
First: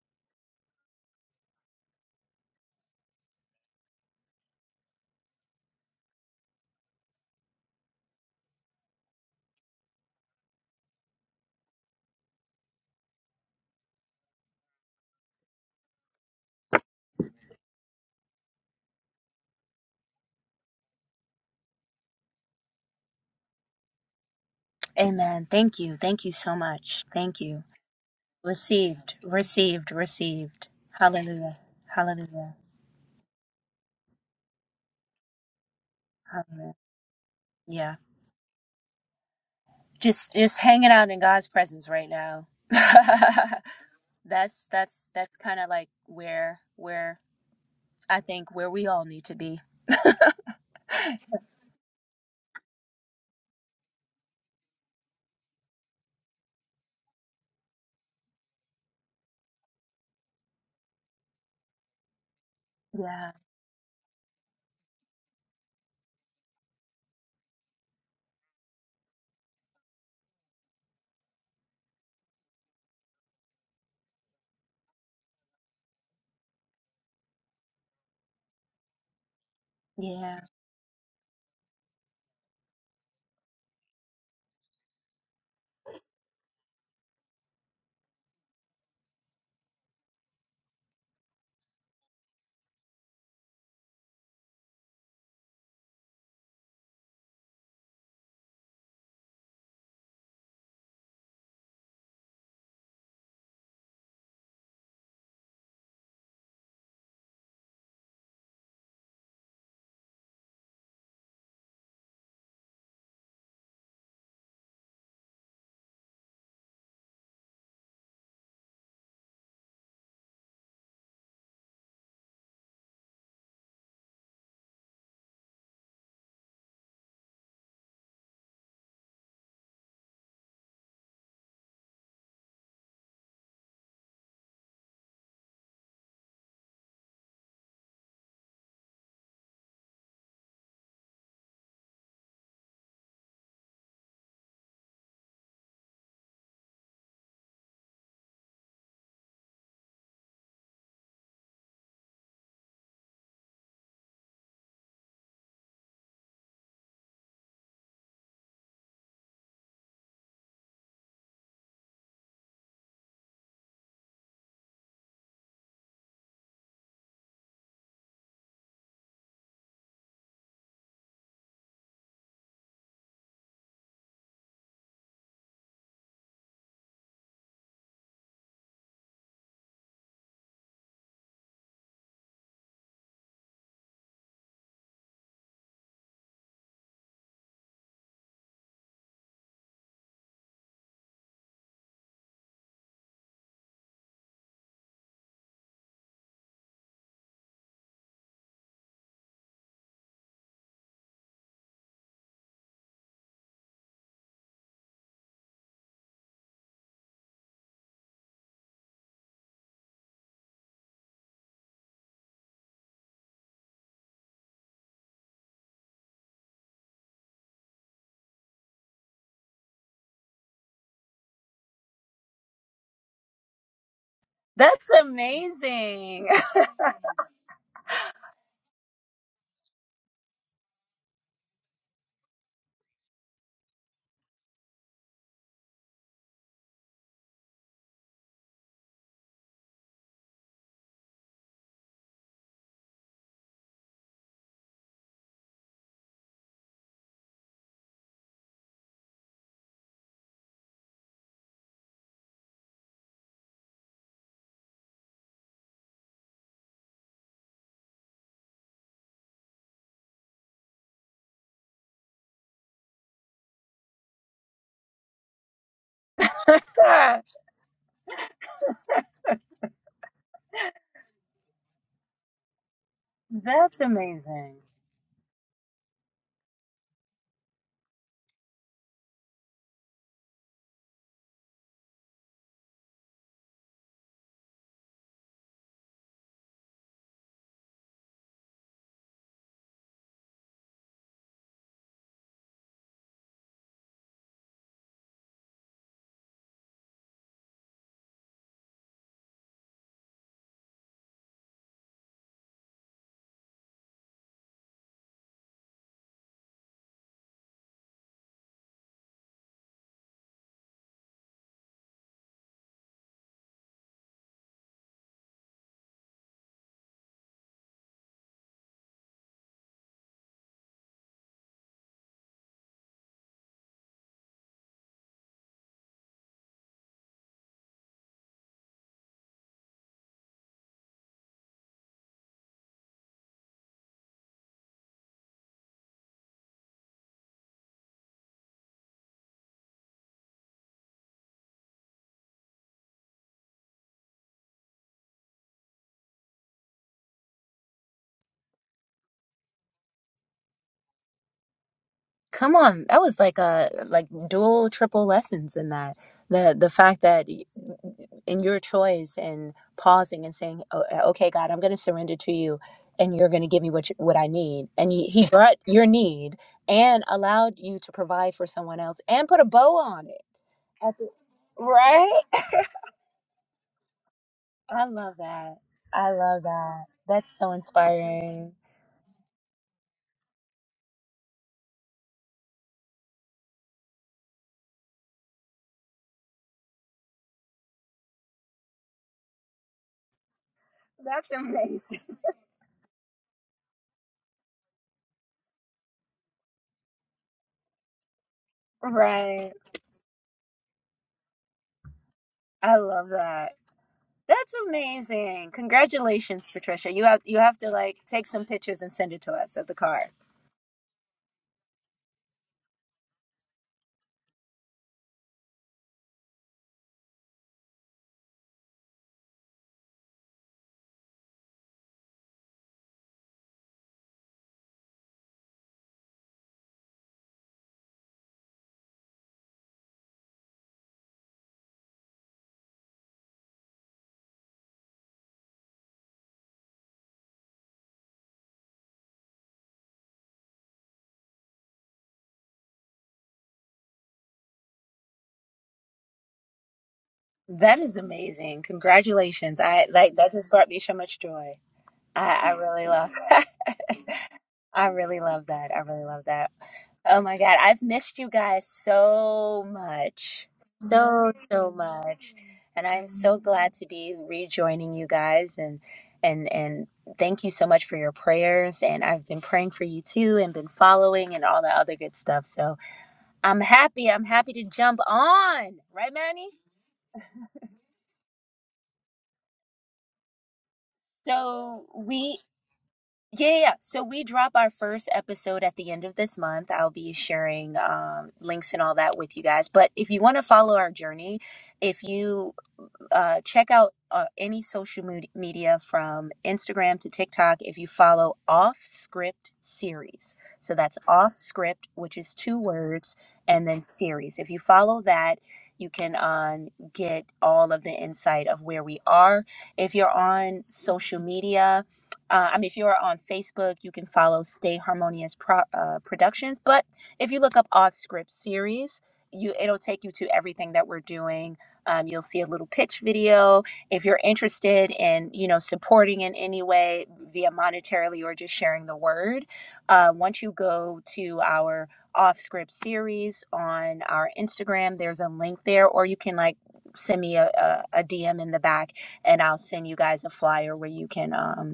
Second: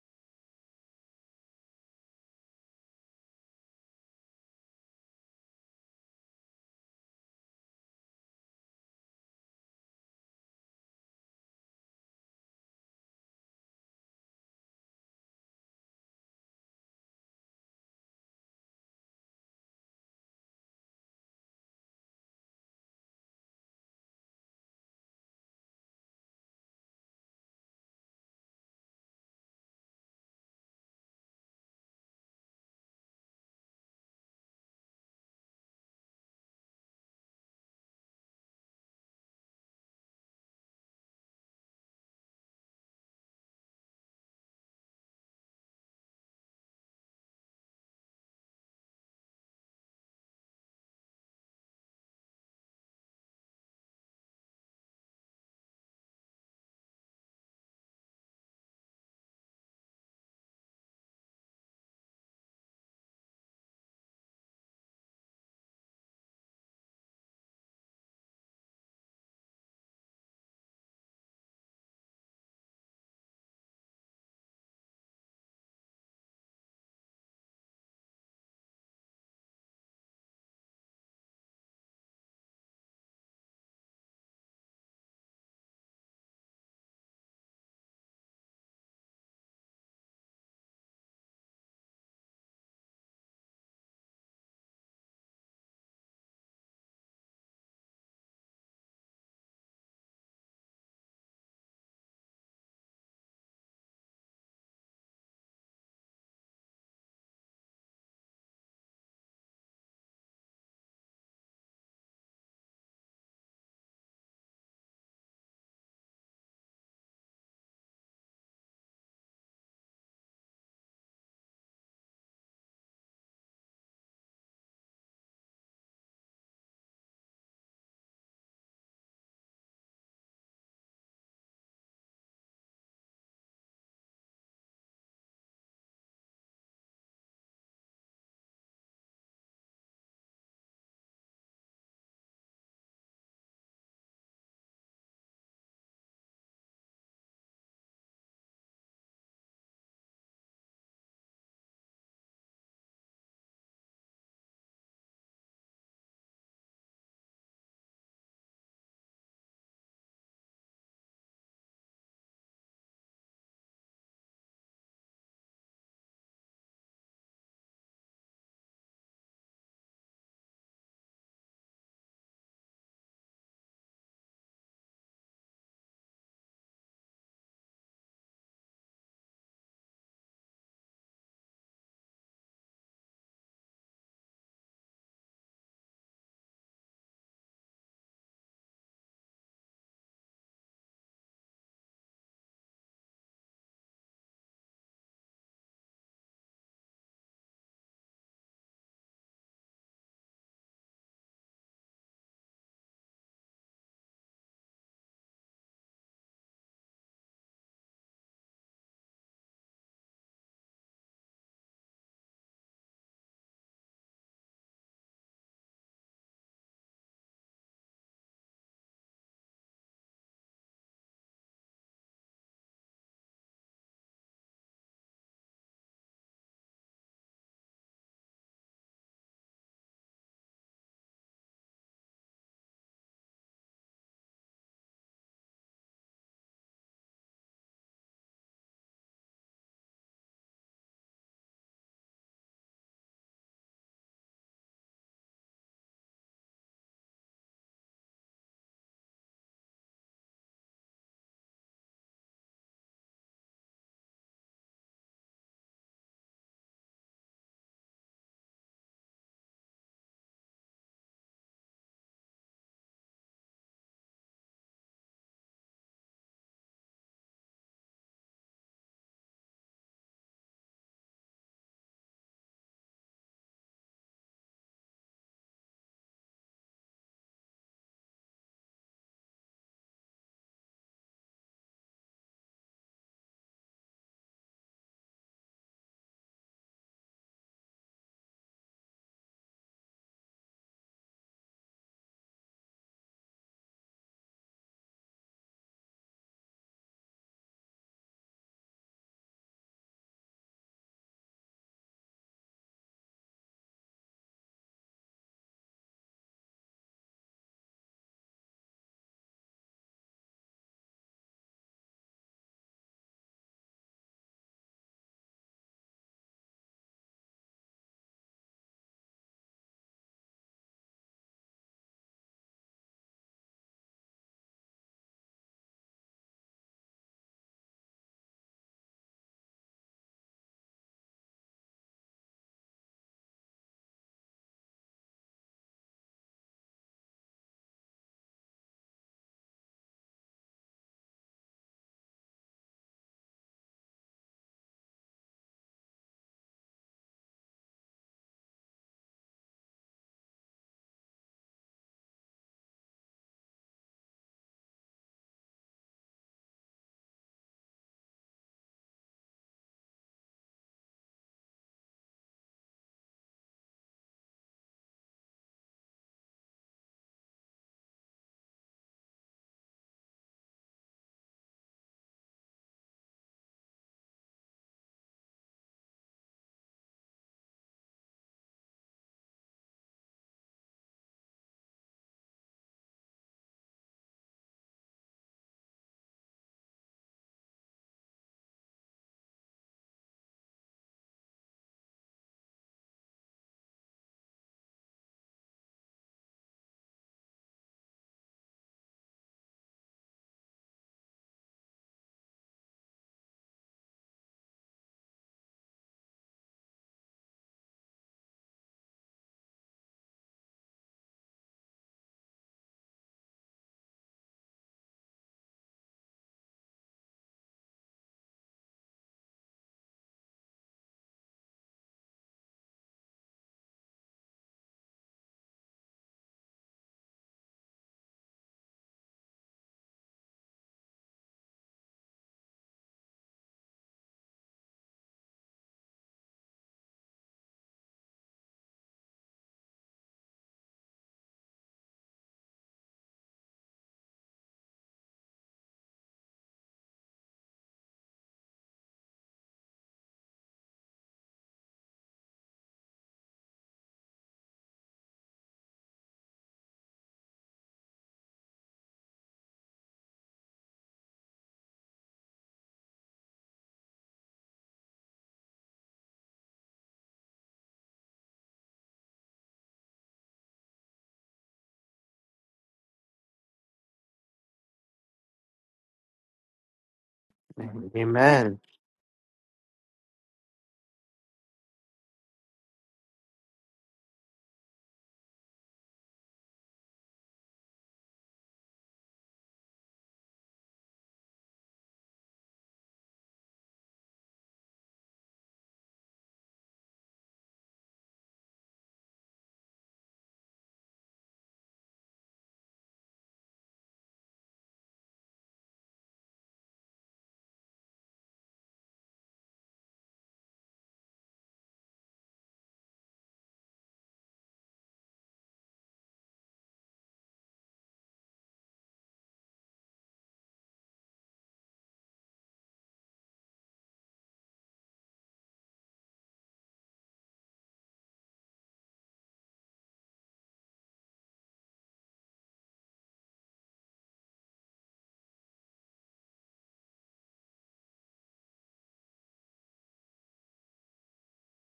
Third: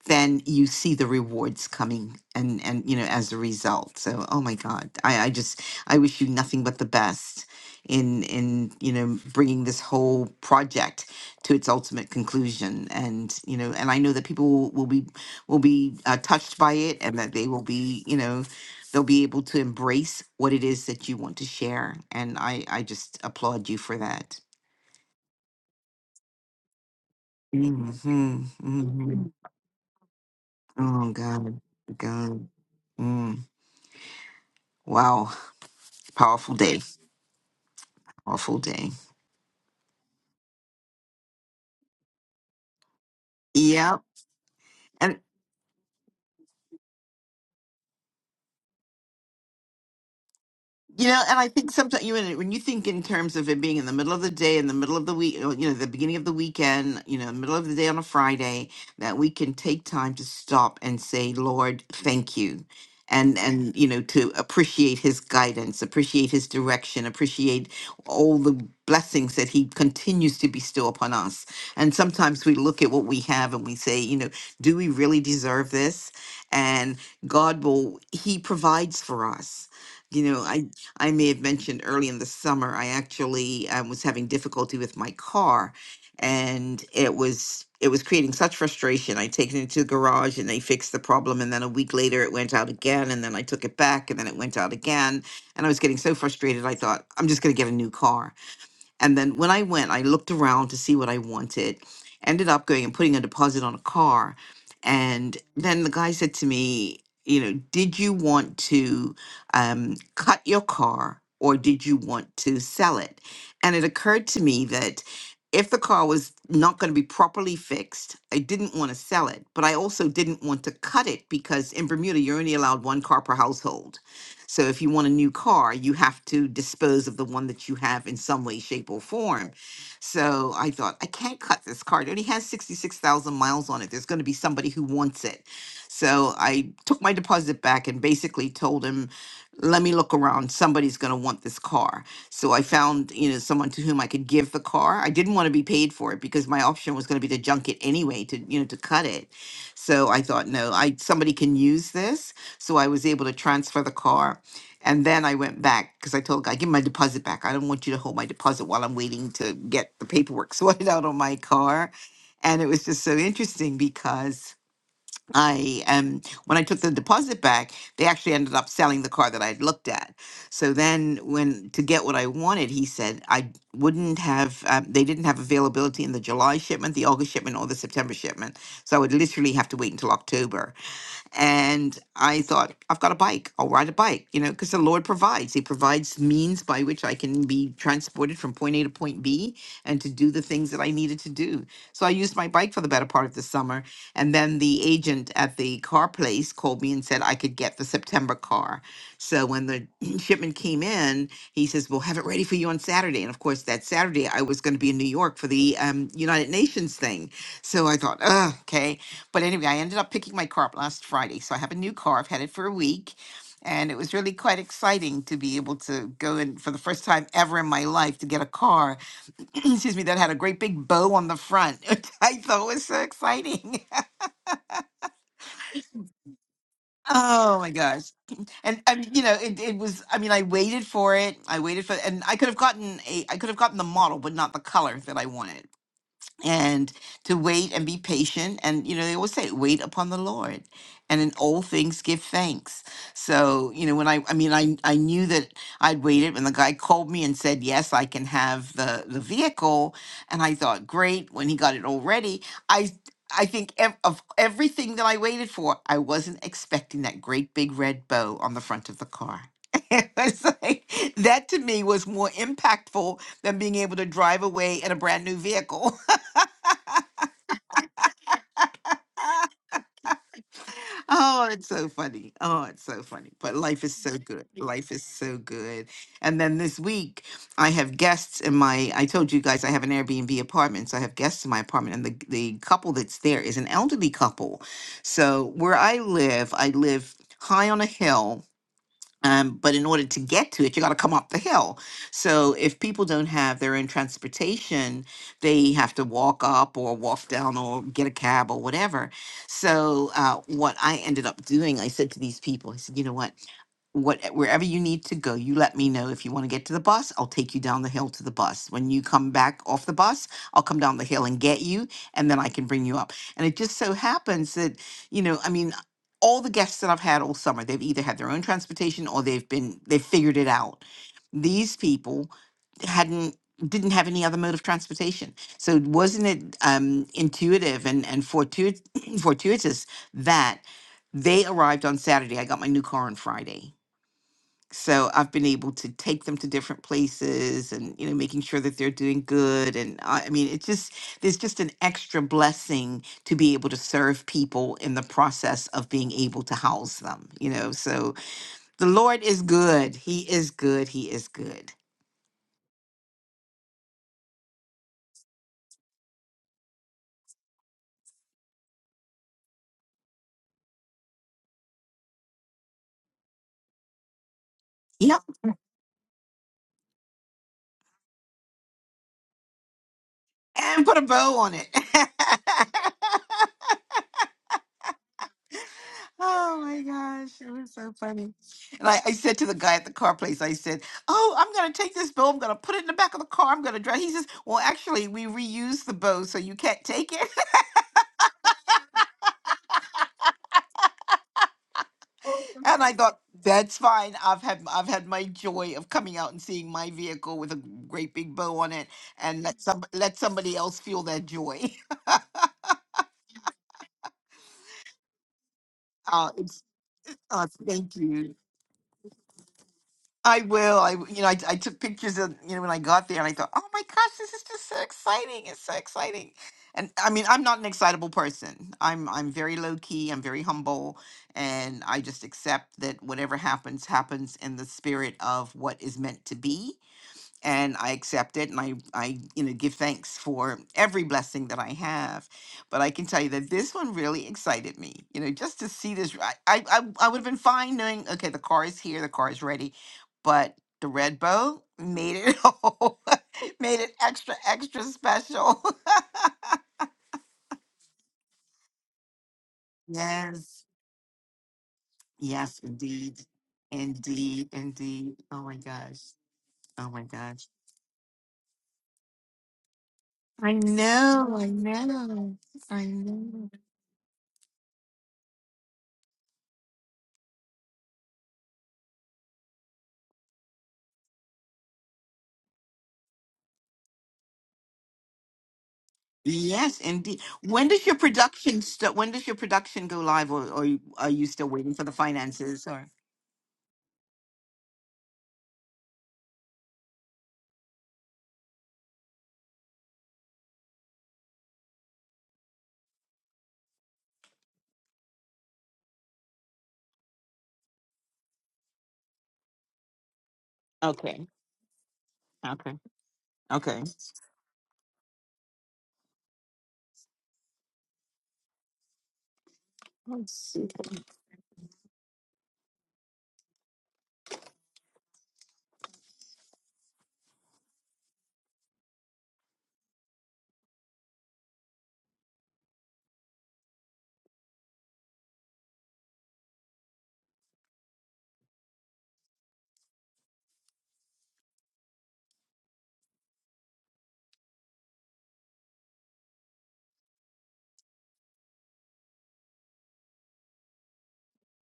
S3: then you see the rewards coming and and you know as a result so oh my god i i just i wish you nothing but the best in in you know bringing this whole project to its ultimate conclusion and you know and i know that people will, will be will be uh, touched by it and that they will be you know they'll be able to embrace what it is that you want to share and i i just applaud you for that
S1: Amen. Thank you. Thank you so much. Thank you.
S3: hmm
S1: Received,
S3: hmm
S1: received, received.
S3: oh
S1: Hallelujah.
S3: god god
S1: Hallelujah.
S3: Mm. Wow. Powerful
S1: Hallelujah.
S3: day.
S1: Yeah.
S3: Powerful day.
S1: Just just hanging out in God's presence right now. <laughs>
S3: Yep.
S1: that's that's
S3: And
S1: that's kind of like where where I think where we all need to be.
S3: You know, and I think sometimes you know, when you think in terms of it being in the middle of the day, in the middle of the week, you know, the beginning of the weekend, you know, middle of the day on a Friday, that we can take time to stop and say, "Lord, thank you,"
S1: Yeah.
S3: and and you know, to appreciate His guidance, appreciate His direction, appreciate all the blessings that He continues to bestow upon us. And sometimes we look at what we have and we say, you know, do we really deserve this? And God will, He provides for us you know
S1: Yeah.
S3: i I may have mentioned early in the summer, I actually um, was having difficulty with my car, and it was it was creating such frustration. I take it into the garage, and they fixed the problem, and then a week later, it went out again, and then I took it back, and then it went out again, and I was getting so frustrated. I thought, I'm just going to get a new car and then when I went, I looked around to see what I wanted, ended up going and putting a deposit on a car. And then the guy said to me, you know, did you want to um, cut your car or did you want to sell it? And it occurred to me that if the car was not going to be properly fixed, I didn't want to sell it, but I also didn't want to cut it because in Bermuda, you're only allowed one car per household. So if you want a new car, you have to dispose of the one that you have in some way, shape, or form. So I thought, I can't cut this car. It only has 66,000 miles on it. There's going to be somebody who wants it. So I took my deposit back and basically told him, let me look around. Somebody's going to want this car. So I found, you know, someone to whom I could give the car. I didn't want to be paid for it because my option was going to be to junk it anyway, to, you know, to cut it. So I thought, no, I somebody can use this so I was able to transfer the car. And then I went back because I told God, give me my deposit back. I don't want you to hold my deposit while I'm waiting to get the paperwork <laughs> sorted out on my car. And it was just so interesting because I um when I took the deposit back, they actually ended up selling the car that I'd looked at. So then when to get what I wanted, he said I wouldn't have um, they didn't have availability in the July shipment, the August shipment, or the September shipment. So I would literally have to wait until October and I thought, I've got a bike. I'll ride a bike, you know, because the Lord provides. He provides means by which I can be transported from point A to point B and to do the things that I needed to do. So I used my bike for the better part of the summer. And then the agent at the car place called me and said I could get the September car. So when the <clears throat> shipment came in, he says, We'll have it ready for you on Saturday. And of course, that Saturday I was going to be in New York for the um, United Nations thing. So I thought, "Ugh, okay. But anyway, I ended up picking my car up last Friday. So I have a new car. I've had it for a week. And it was really quite exciting to be able to go and for the first time ever in my life to get a car, <clears throat> excuse me, that had a great big bow on the front, <laughs> which I thought was so exciting.
S1: That's amazing.
S3: <laughs> oh my gosh. And I mean, you know, it, it was I mean, I waited for it. I waited for and I could have gotten a I could have gotten the model, but not the color that I wanted. and to wait and be patient. And, you know, they always say, wait upon the Lord and in all things give thanks. So, you know, when I, I mean, I, I knew that I'd waited when the guy called me and said, yes, I can have the, the vehicle. And I thought, great. When he got it all ready, I, I think ev- of everything that I waited for, I wasn't expecting that great big red bow on the front of the car. <laughs> It was like, that to me was more impactful than being able to drive away in a brand new vehicle.
S1: <laughs>
S3: Oh, it's so funny. Oh, it's so funny. But
S1: that's
S3: life is so good.
S1: amazing.
S3: Life is so good. And then this week, I have guests in my, I told you guys I have an Airbnb apartment. So I have guests in my apartment. And the, the couple that's there is an elderly couple. So where I live, I live high on a hill um, but in order to get to it, you got to come up the hill. So if people don't have their own transportation, they have to walk up or walk down or get a cab or whatever. So uh, what I ended up doing, I said to these people, I said, you know what? what wherever you need to go you let me know if you want to get to the bus i'll take you down the hill to the bus when you come back off the bus i'll come down the hill and get you and then i can bring you up and it just so happens that you know i mean all the guests that i've had all summer they've either had their own transportation or they've been they've figured it out these people hadn't didn't have any other mode of transportation so wasn't it um intuitive and and fortuit- <clears throat> fortuitous that they arrived on saturday i got my new car on friday so I've been able to take them to different places and you know making sure that they're doing good and I, I mean it's just there's just an extra blessing to be able to serve people in the process of being able to house them you know so the Lord is good he is good he is good
S1: Come on, that was like a like dual triple lessons in that. The the fact that in your choice and pausing and saying, oh, uh, "Okay, God, I'm going to surrender to you, and you're going to give me what you, what I need," and he,
S3: yep
S1: he brought your need and allowed you to provide for someone else and put a bow on it.
S3: and put
S1: At
S3: a
S1: the-
S3: bow on
S1: Right?
S3: it <laughs>
S1: I love that. I love
S3: Oh my
S1: that. That's
S3: gosh, it
S1: so
S3: was so funny.
S1: inspiring.
S3: And I, I said to the guy at the car place, I said, Oh, I'm going to take this bow. I'm going to put it in the back of the car. I'm going to drive. He says, Well, actually, we reuse the bow, so you can't take it. <laughs>
S1: That's amazing.
S3: And I thought, That's fine. I've had I've had my joy of coming out and seeing my vehicle with a great big bow on it and
S1: Right.
S3: let some let somebody else feel that joy. <laughs>
S1: I love that. That's amazing.
S3: Uh,
S1: Congratulations,
S3: it's,
S1: Patricia. You have you
S3: uh,
S1: have to
S3: thank
S1: like take
S3: you.
S1: some pictures and send it to us of the car.
S3: I will. I you know I, I took pictures of you know when I got there and I thought, oh my gosh, this is just so exciting! It's so exciting. And I mean, I'm not an excitable person. I'm I'm very low key. I'm very humble, and I just accept that whatever happens happens in the spirit of what is meant to be and I accept it and I I you know give thanks for every blessing that I have. But I can tell you that this one really excited me. You know, just to see this I I I, I would have been fine knowing okay, the car is here, the car is ready, but the red bow made it <laughs> all, made it extra extra special.
S1: That is amazing. Congratulations.
S3: <laughs>
S1: I like that just
S3: yes.
S1: brought me so much joy. I, I
S3: Yes,
S1: really love
S3: indeed.
S1: <laughs> that.
S3: Indeed,
S1: I
S3: indeed.
S1: really
S3: Oh
S1: love
S3: my
S1: that. I
S3: gosh.
S1: really love that.
S3: Oh my
S1: Oh my
S3: gosh.
S1: god, I've missed you guys so much.
S3: I
S1: So
S3: know, I
S1: so much.
S3: know. I
S1: And I'm so
S3: know.
S1: glad to be rejoining you guys and and and thank you so much for your prayers and I've been praying for you too and been following and all the other good stuff. So I'm happy. I'm happy to jump on. Right, Manny?
S3: Yes, indeed. When does your
S2: Amen.
S3: production start? When does your production go live, or, or you- are you still waiting for
S1: So
S3: the
S1: we
S3: finances? Or
S1: yeah, yeah. yeah. So we drop our first episode at the end of this month. I'll be sharing um, links and all that with you guys. But if you want to follow our journey, if you uh, check out uh, any social media from Instagram to TikTok if you follow Off Script Series. So that's
S3: okay,
S1: Off Script, which is two
S3: okay,
S1: words, and then
S3: okay,
S1: series. If you follow that, you can um, get all of the insight of where we are. If you're on social media, uh, I mean, if you're on Facebook, you can follow Stay Harmonious Pro- uh, Productions. But if you look up Off Script Series, you it'll take you to everything that we're doing um, you'll see a little pitch video. If you're interested in, you know, supporting in any way via monetarily or just sharing the word, uh, once you go to our off script series on our Instagram, there's a link there, or you can like send me a, a, DM in the back and I'll send you guys a flyer where you can. Um,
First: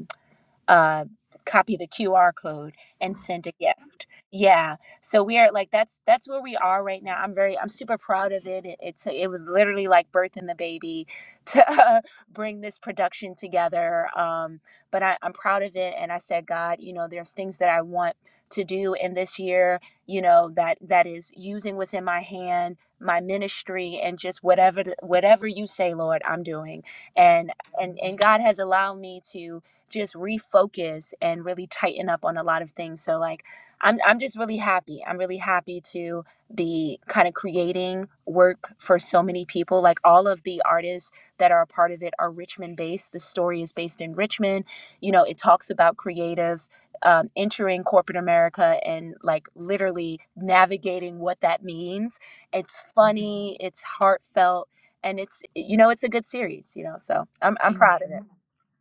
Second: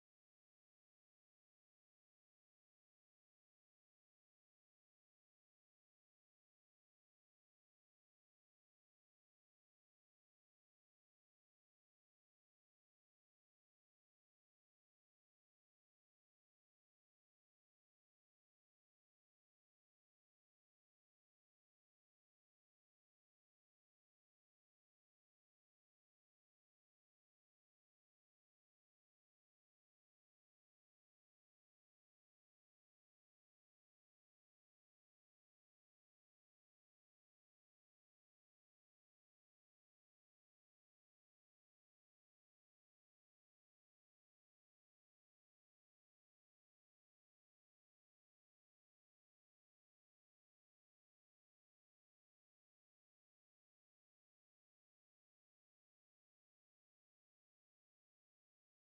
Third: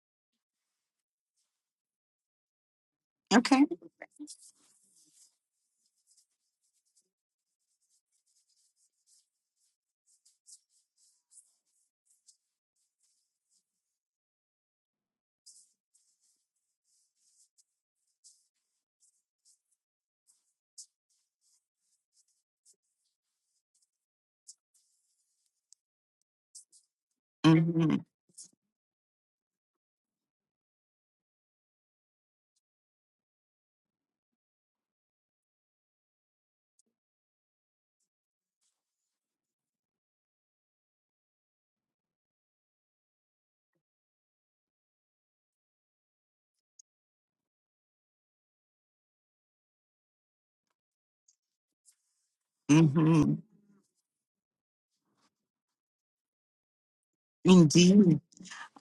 S1: uh, copy the QR code and send a
S3: okay.
S1: gift. Yeah. So we are like that's that's where we are right now. I'm very I'm super proud of it. it it's it was literally like birthing the baby to <laughs> uh, bring this production together. Um, but I, I'm proud of it, and I said, God, you know, there's things that I want to do in this year. You know that that is using what's in my hand my ministry and just whatever whatever you say lord i'm doing and
S3: hmm
S1: and and god has allowed me to just refocus and really tighten up on a lot of things. So like I'm I'm just really happy. I'm really happy to be kind of creating work for so many people. Like all of the artists that are a part of it are Richmond based. The story is based in Richmond. You know, it talks about creatives um, entering corporate America and like literally navigating what that means. It's Mhm.
S3: hmm
S1: funny, it's heartfelt, and it's you know, it's a good series, you know. So I'm I'm proud of
S3: Indeed,
S1: it. Mhm.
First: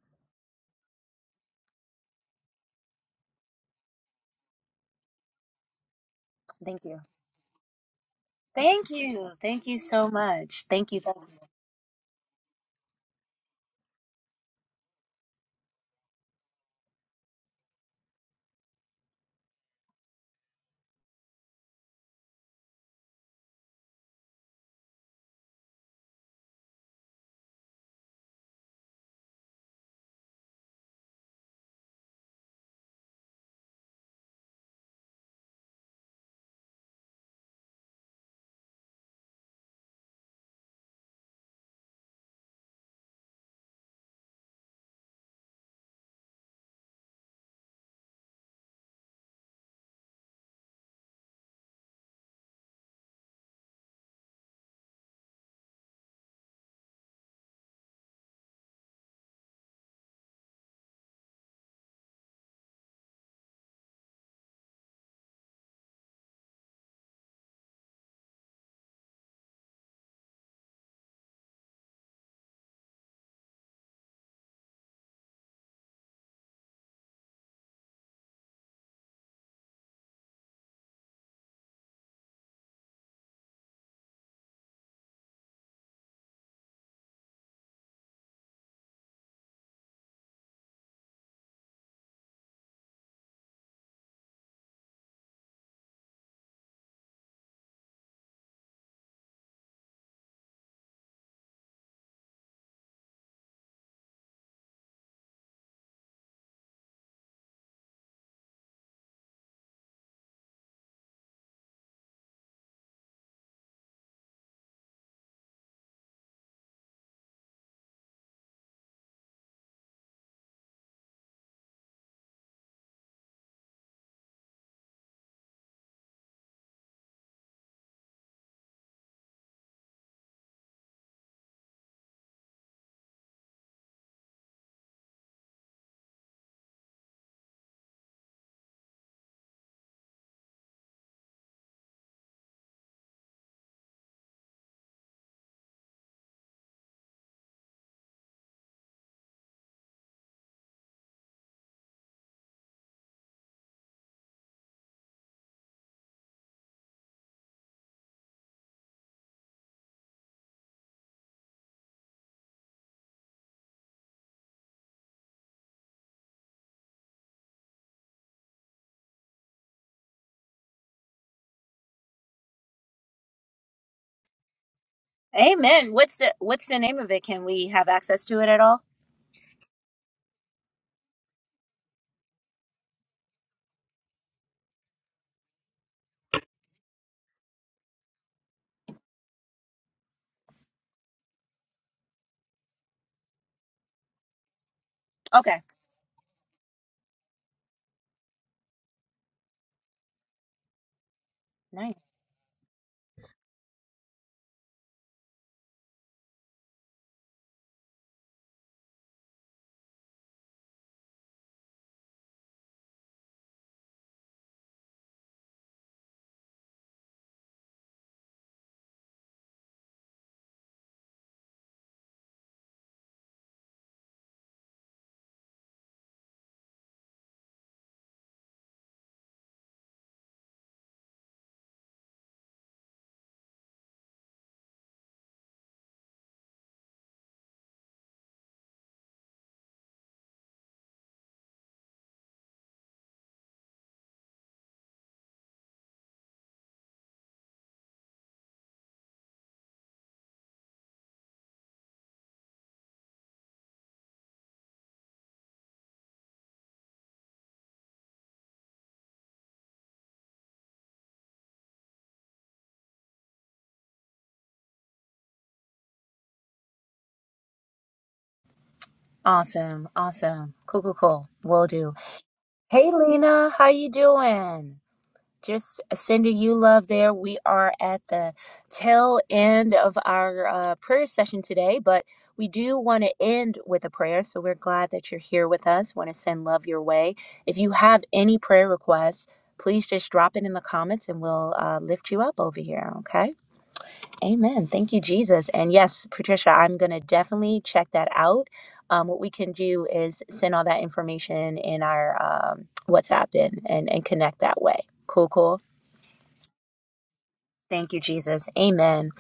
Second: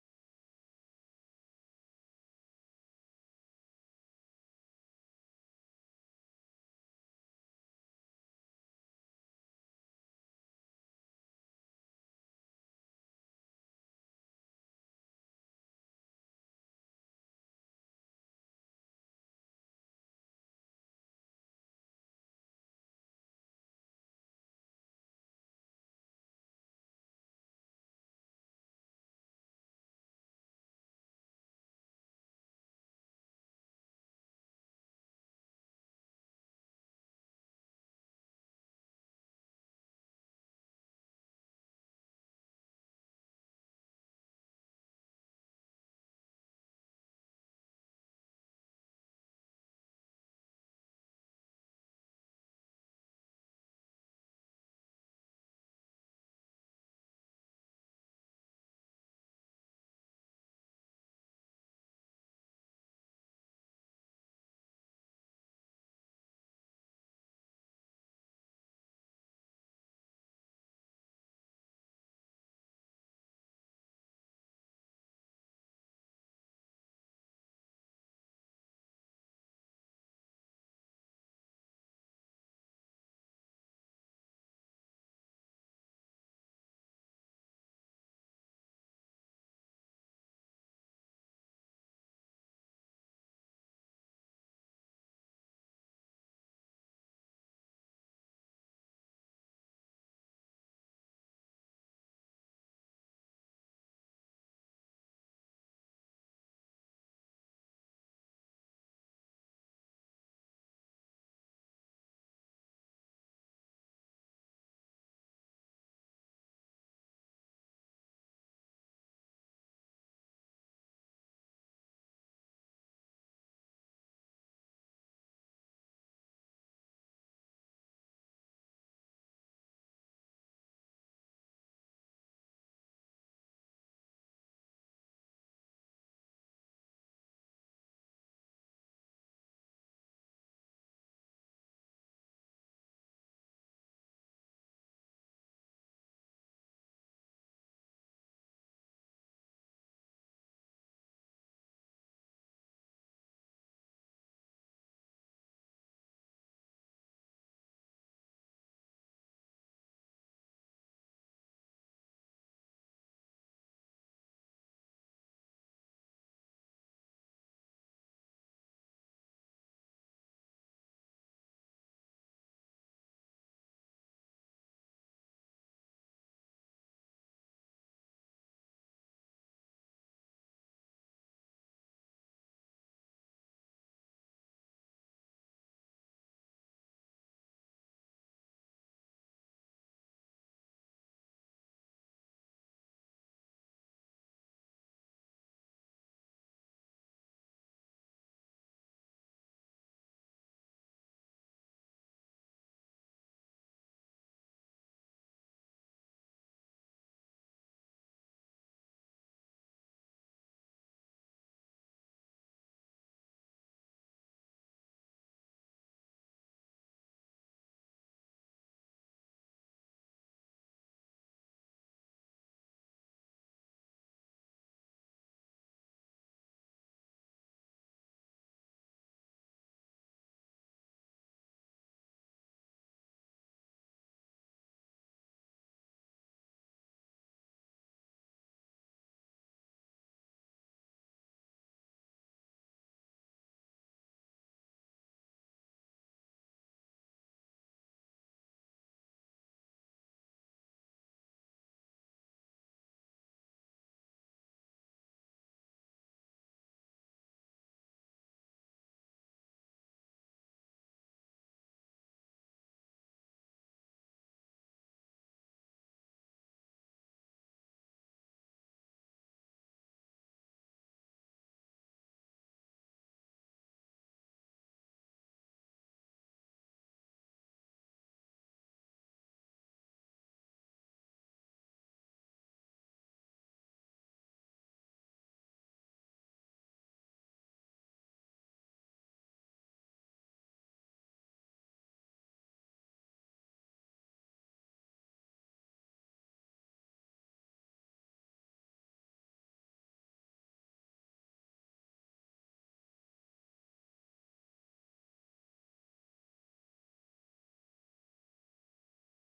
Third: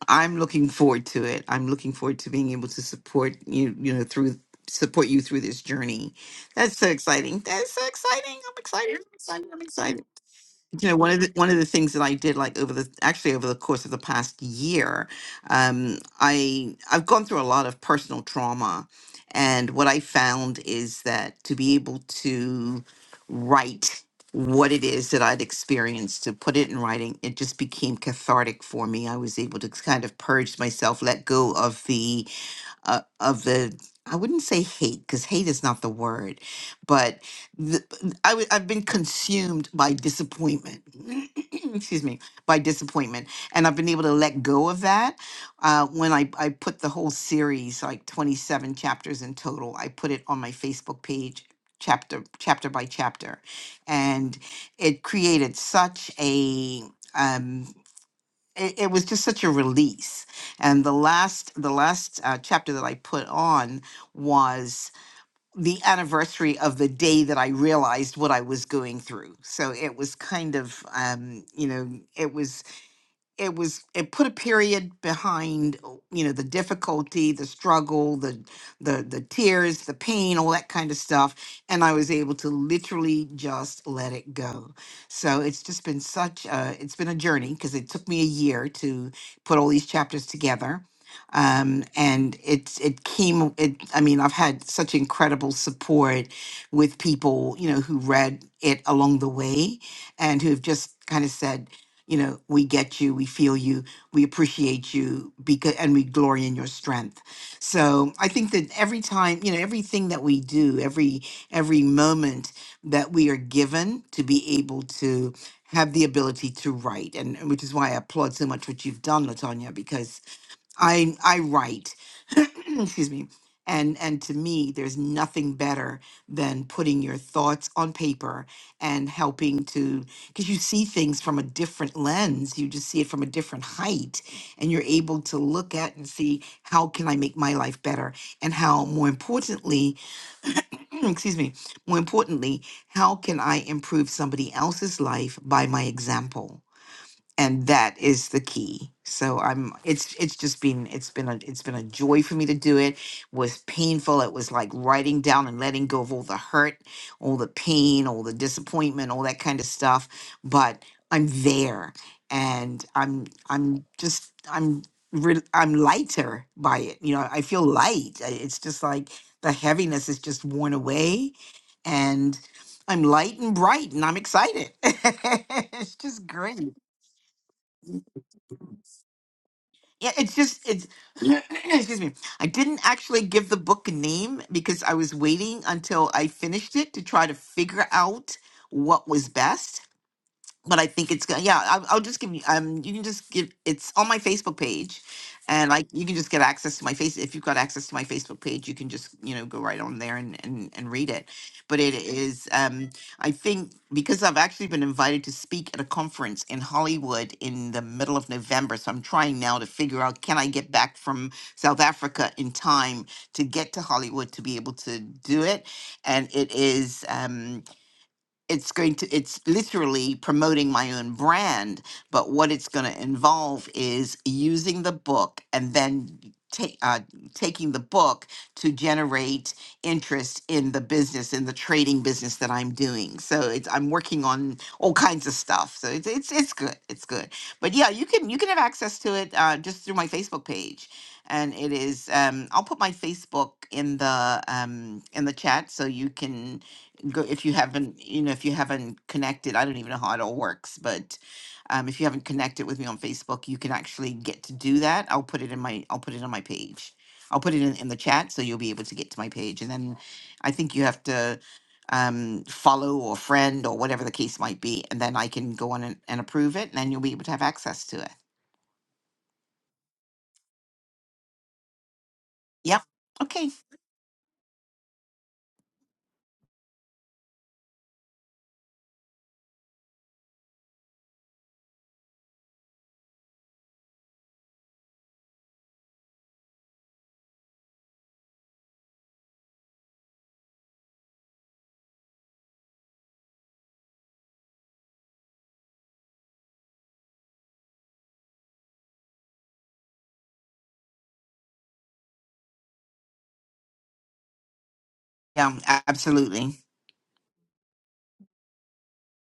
S3: I'm looking forward to it. I'm looking forward to being able to support you. You know, through support you through this journey. That's
S1: Thank
S3: so
S1: you.
S3: exciting. That's so exciting. I'm
S1: Thank
S3: excited. I'm
S1: you.
S3: excited. I'm
S1: Thank you
S3: excited.
S1: so much.
S3: you
S1: Thank
S3: know
S1: you.
S3: one
S1: Thank
S3: of the one of the things that I did like over the actually over the course of the past year, um, I I've gone through a lot of personal trauma, and what I found is that to be able to write what it is that I'd experienced to put it in writing, it just became cathartic for me. I was able to kind of purge myself, let go of the uh, of the I wouldn't say hate because hate is not the word, but the, I w- I've been consumed by disappointment. <clears throat> Excuse me, by disappointment, and I've been able to let go of that. Uh, when I I put the whole series, like twenty seven chapters in total, I put it on my Facebook page, chapter chapter by chapter, and it created such a um, it, it was just such a release and the last the last uh, chapter that i put on was the anniversary of the day that i realized what i was going through so it was kind of um you know it was it was it put a period behind oh, you know the difficulty the struggle the the the tears the pain all that kind of stuff and i was able to literally just let it go so it's just been such a it's been a journey because it took me a year to put all these chapters together um and it's it came it i mean i've had such incredible support with people you know who read it along the way and who have just kind of said you know we get you we feel you we appreciate you because and we glory in your strength so i think that every time you know everything that we do every every moment that we are given to be able to have the ability to write and and which is why i applaud so much what you've done latanya because I I write, <clears throat> excuse me, and and to me, there's nothing better than putting your thoughts on paper and helping to because you see things from a different lens. You just see it from a different height, and you're able to look at and see how can I make my life better, and how more importantly, <clears throat> excuse me, more importantly, how can I improve somebody else's life by my example and that is the key so i'm it's it's just been it's been a it's been a joy for me to do it was painful it was like writing down and letting go of all the hurt all the pain all the disappointment all that kind of stuff but i'm there and i'm i'm just i'm re- i'm lighter by it you know i feel light I- it's just like the heaviness is just worn away and i'm light and bright and i'm excited <laughs>
S1: you. Amen.
S3: it's
S1: What's
S3: just
S1: the what's
S3: great
S1: the name of it? Can we have access to it at all?
S3: yeah, it's just it's <clears throat> excuse me. I didn't actually give the book a name because I was waiting until I finished it to try to figure out what was best but I think it's gonna. Yeah, I'll, I'll just give you. Um, you can just give. It's on my Facebook page,
S1: Okay.
S3: and like you can just get access to my face. If you've got access to my Facebook page, you can just you know go right on there and and and read it. But
S1: Nice.
S3: it is. Um, I think because I've actually been invited to speak at a conference in Hollywood in the middle of November, so I'm trying now to figure out can I get back from South Africa in time to get to Hollywood to be able to do it. And it is. Um, it's going to it's literally promoting my own brand but what it's going to involve is using the book and then ta- uh, taking the book to generate interest in the business in the trading business that i'm doing so it's i'm working on all kinds of stuff so it's it's, it's good it's good but yeah you can you can have access to it uh, just through my facebook page and it is um, i'll put my facebook in the um, in the chat so you can go if you haven't you know if you haven't connected i don't even know how it all works but um, if you haven't connected with me on facebook you can actually get to do that i'll put it in my i'll put it on my page i'll put it in, in the chat so you'll be able to get to my page and then i think you have to um, follow or friend or whatever the case might be and then i can go on and, and approve it and then you'll be able to have access to it
S1: Awesome. Awesome. Cool, cool, cool. Will do.
S3: yep
S1: Hey
S3: okay
S1: Lena, how you doing? just uh, sending you love there. We are at the tail end of our uh, prayer session today, but we do want to end with a prayer. So we're glad that you're here with us. Want to send love your way. If you have any prayer requests, please just drop it in the comments and we'll uh, lift you up over here. Okay. Amen. Thank you, Jesus. And yes, Patricia, I'm going to definitely check that out. Um, what we can do is send all that information in our um, WhatsApp and, and, and connect that way. Cool, cool.
S3: yeah a- absolutely
S1: Thank you, Jesus. Amen.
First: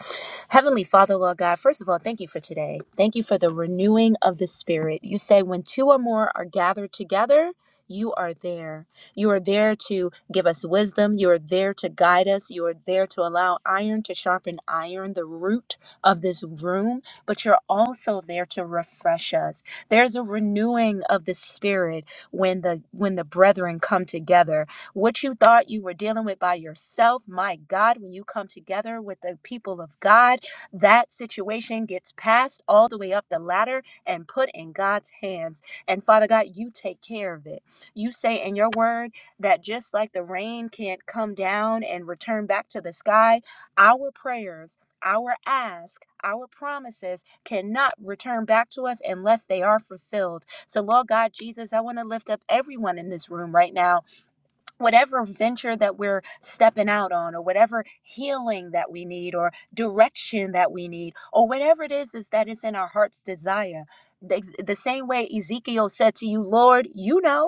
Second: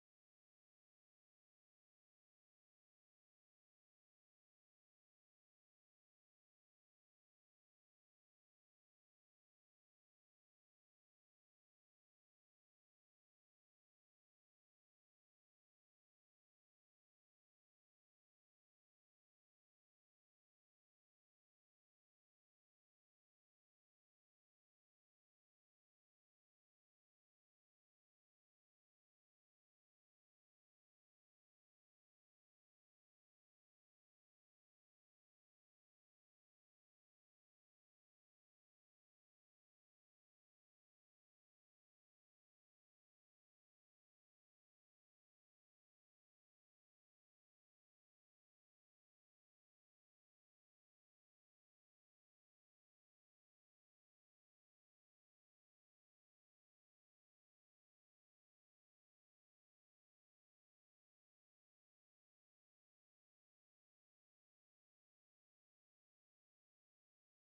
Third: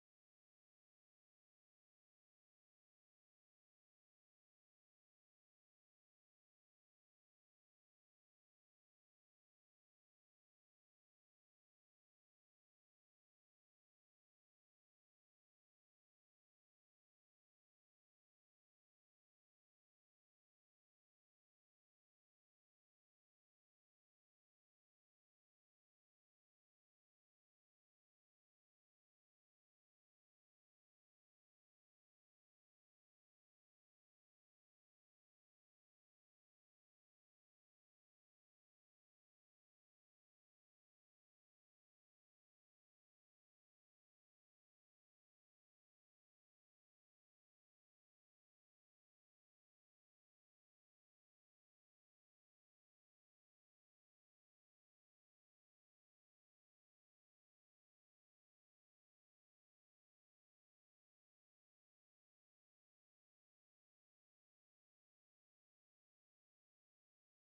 S1: Heavenly Father, Lord God, first of all, thank you for today. Thank you for the renewing of the Spirit. You say, when two or more are gathered together, you are there. You are there to give us wisdom. You are there to guide us. You are there to allow iron to sharpen iron, the root of this room. But you're also there to refresh us. There's a renewing of the spirit when the when the brethren come together what you thought you were dealing with by yourself, my God, when you come together with the people of God, that situation gets passed all the way up the ladder and put in God's hands. And Father God, you take care of it. You say in your word that just like the rain can't come down and return back to the sky, our prayers, our ask, our promises cannot return back to us unless they are fulfilled. So, Lord God, Jesus, I want to lift up everyone in this room right now whatever venture that we're stepping out on or whatever healing that we need or direction that we need or whatever it is is that is in our heart's desire the, the same way ezekiel said to you lord you know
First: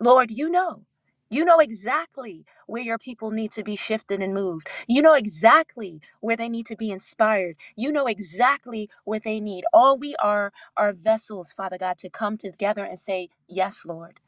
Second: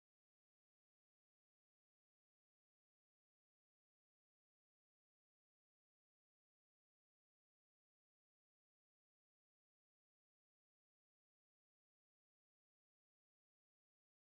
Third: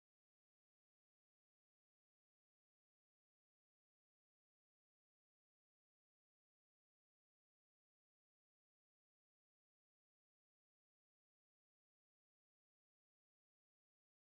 S1: Lord, you know. You know exactly where your people need to be shifted and moved. You know exactly where they need to be inspired. You know exactly what they need. All we are are vessels, Father God, to come together and say, Yes, Lord.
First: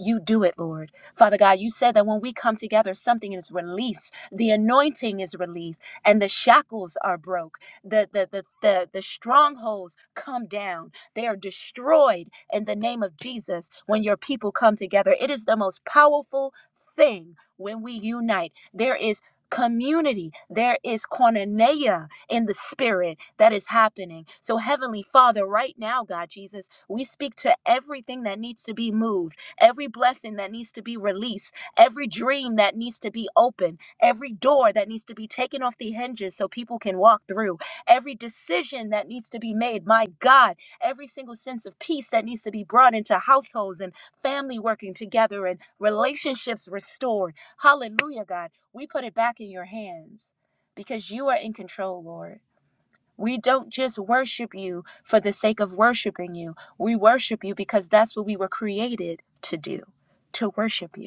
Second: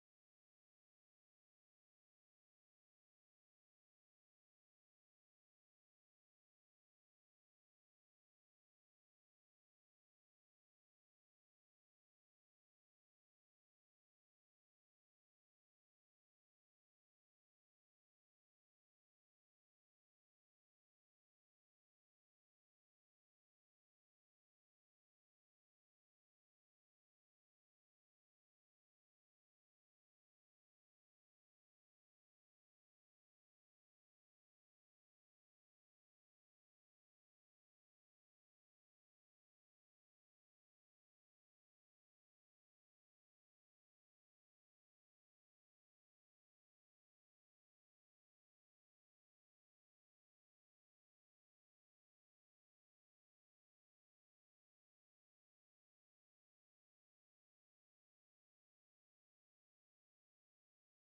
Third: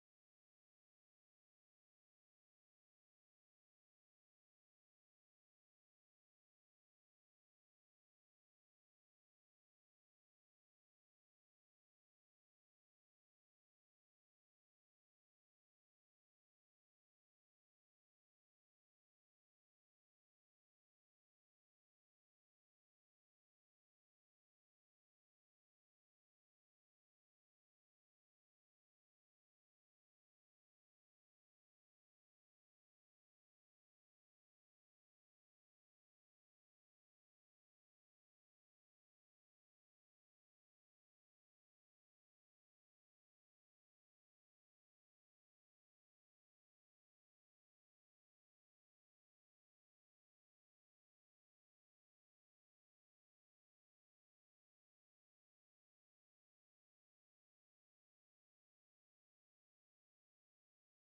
S1: You do it, Lord. Father God, you said that when we come together, something is released. The anointing is relief, and the shackles are broke. The, the, the, the, the strongholds come down they are destroyed in the name of Jesus when your people come together. It is the most powerful thing when we unite. There is community there is koinonia in the spirit that is happening so heavenly father right now god jesus we speak to everything that needs to be moved every blessing that needs to be released every dream that needs to be open every door that needs to be taken off the hinges so people can walk through every decision that needs to be made my god every single sense of peace that needs to be brought into households and family working together and relationships restored. Hallelujah, God. We put it back in your hands because you are in control, Lord. We don't just worship you for the sake of worshiping you. We worship you because that's what we were created to do, to worship you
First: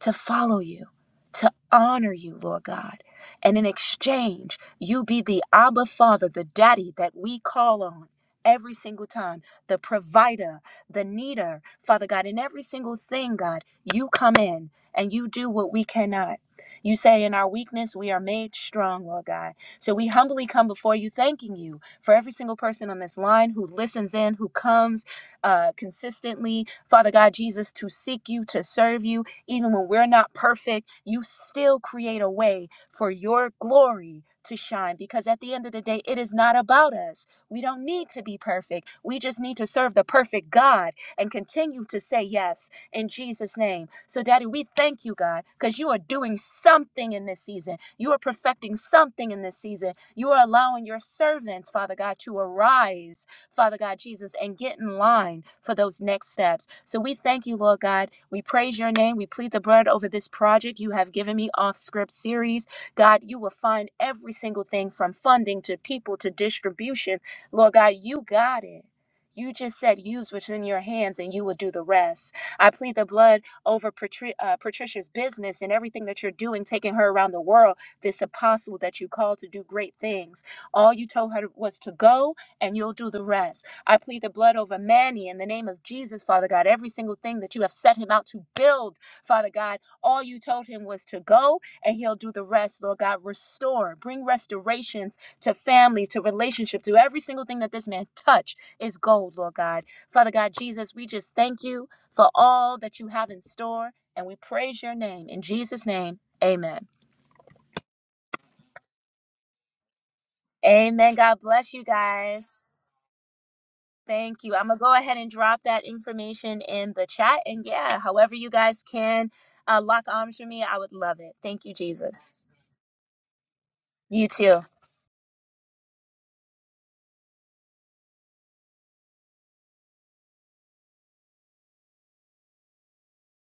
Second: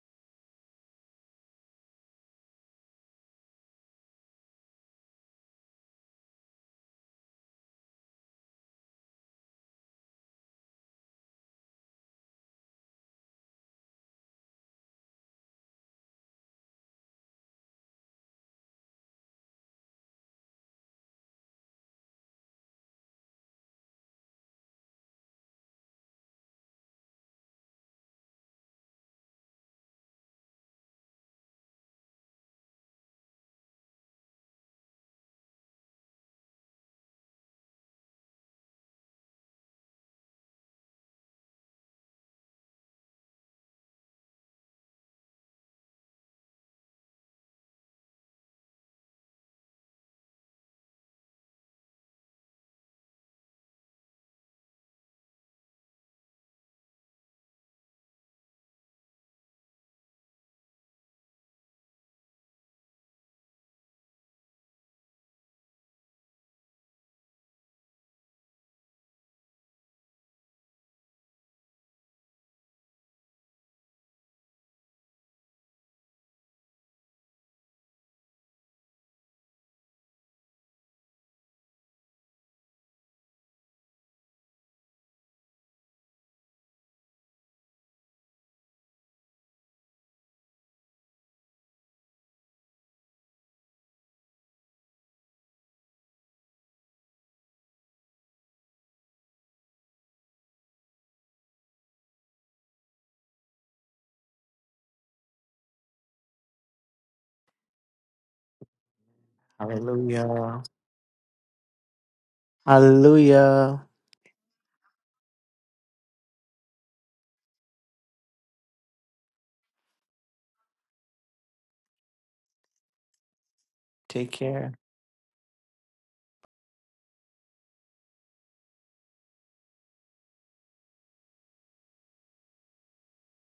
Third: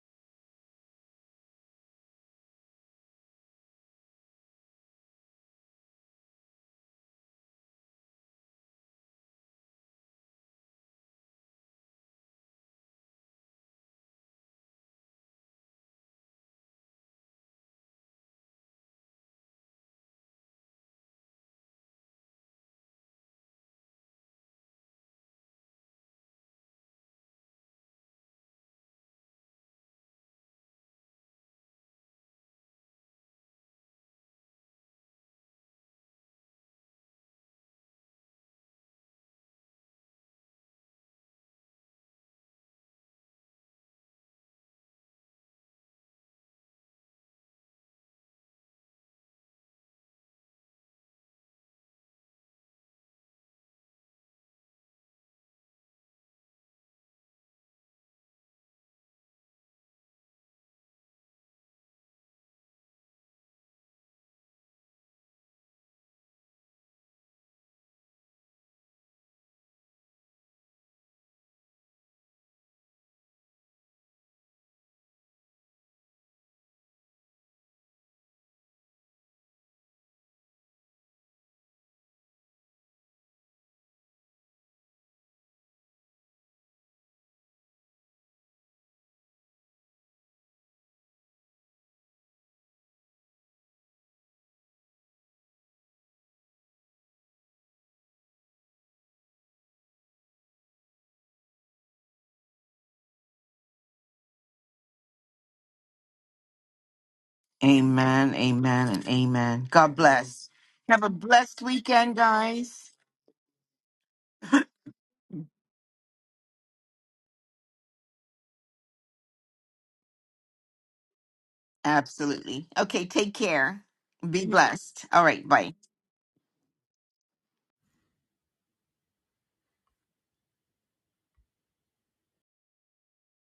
S1: to follow you, to honor you, Lord God. And in exchange, you be the Abba Father, the daddy that we call on every single time, the provider, the needer, Father God. In every single thing, God, you come in and you do what we cannot. You say, In our weakness, we are made strong, Lord God. So we humbly come before you, thanking you for every single person on this line who listens in, who comes uh, consistently, Father God Jesus, to seek you, to serve you even when we're not perfect, you still create a way for your glory to shine because at the end of the day, it is not about us. We don't need to be perfect. We just need to serve the perfect God and continue to say yes in Jesus' name. So, Daddy, we thank you, God, because you are doing something in this season. You are perfecting something in this season. You are allowing your servants, Father God, to arise Father God Jesus, and get in line for those next steps. So we thank you, Lord God. We praise your name. We plead the blood over this project you have given me off script series. God, you will find every single thing from funding to people to distribution. Lord God, you got it. You just said, use what's in your hands and you will do the rest. I plead the blood over Patri- uh, Patricia's business and everything that you're doing, taking her around the world, this apostle that you called to do great things. All you told her was to go, and you'll do the rest. I plead the blood over Manny in the name of Jesus, Father God. Every single thing that you have set him out to build, Father God, all you told him was to go and he'll do the rest, Lord God. Restore, bring restorations to families, to relationships, to every single thing that this man touched is gold, Lord God. Father God, Jesus, we just thank you for all that you have in store and we praise your name. In Jesus' name, amen.
S3: amen amen and amen god bless
S2: Hallelujah.
S3: have a
S1: Amen. God
S3: blessed
S1: bless you
S3: weekend guys
S1: guys.
S2: Hallelujah.
S1: Thank you. I'm gonna go ahead and drop that information in the chat. And yeah, however you guys can uh, lock arms for me, I would love it. Thank you, Jesus.
S3: Absolutely. Okay, take care.
S1: You
S2: Take
S3: Be
S1: too.
S2: care.
S3: blessed. All right, bye.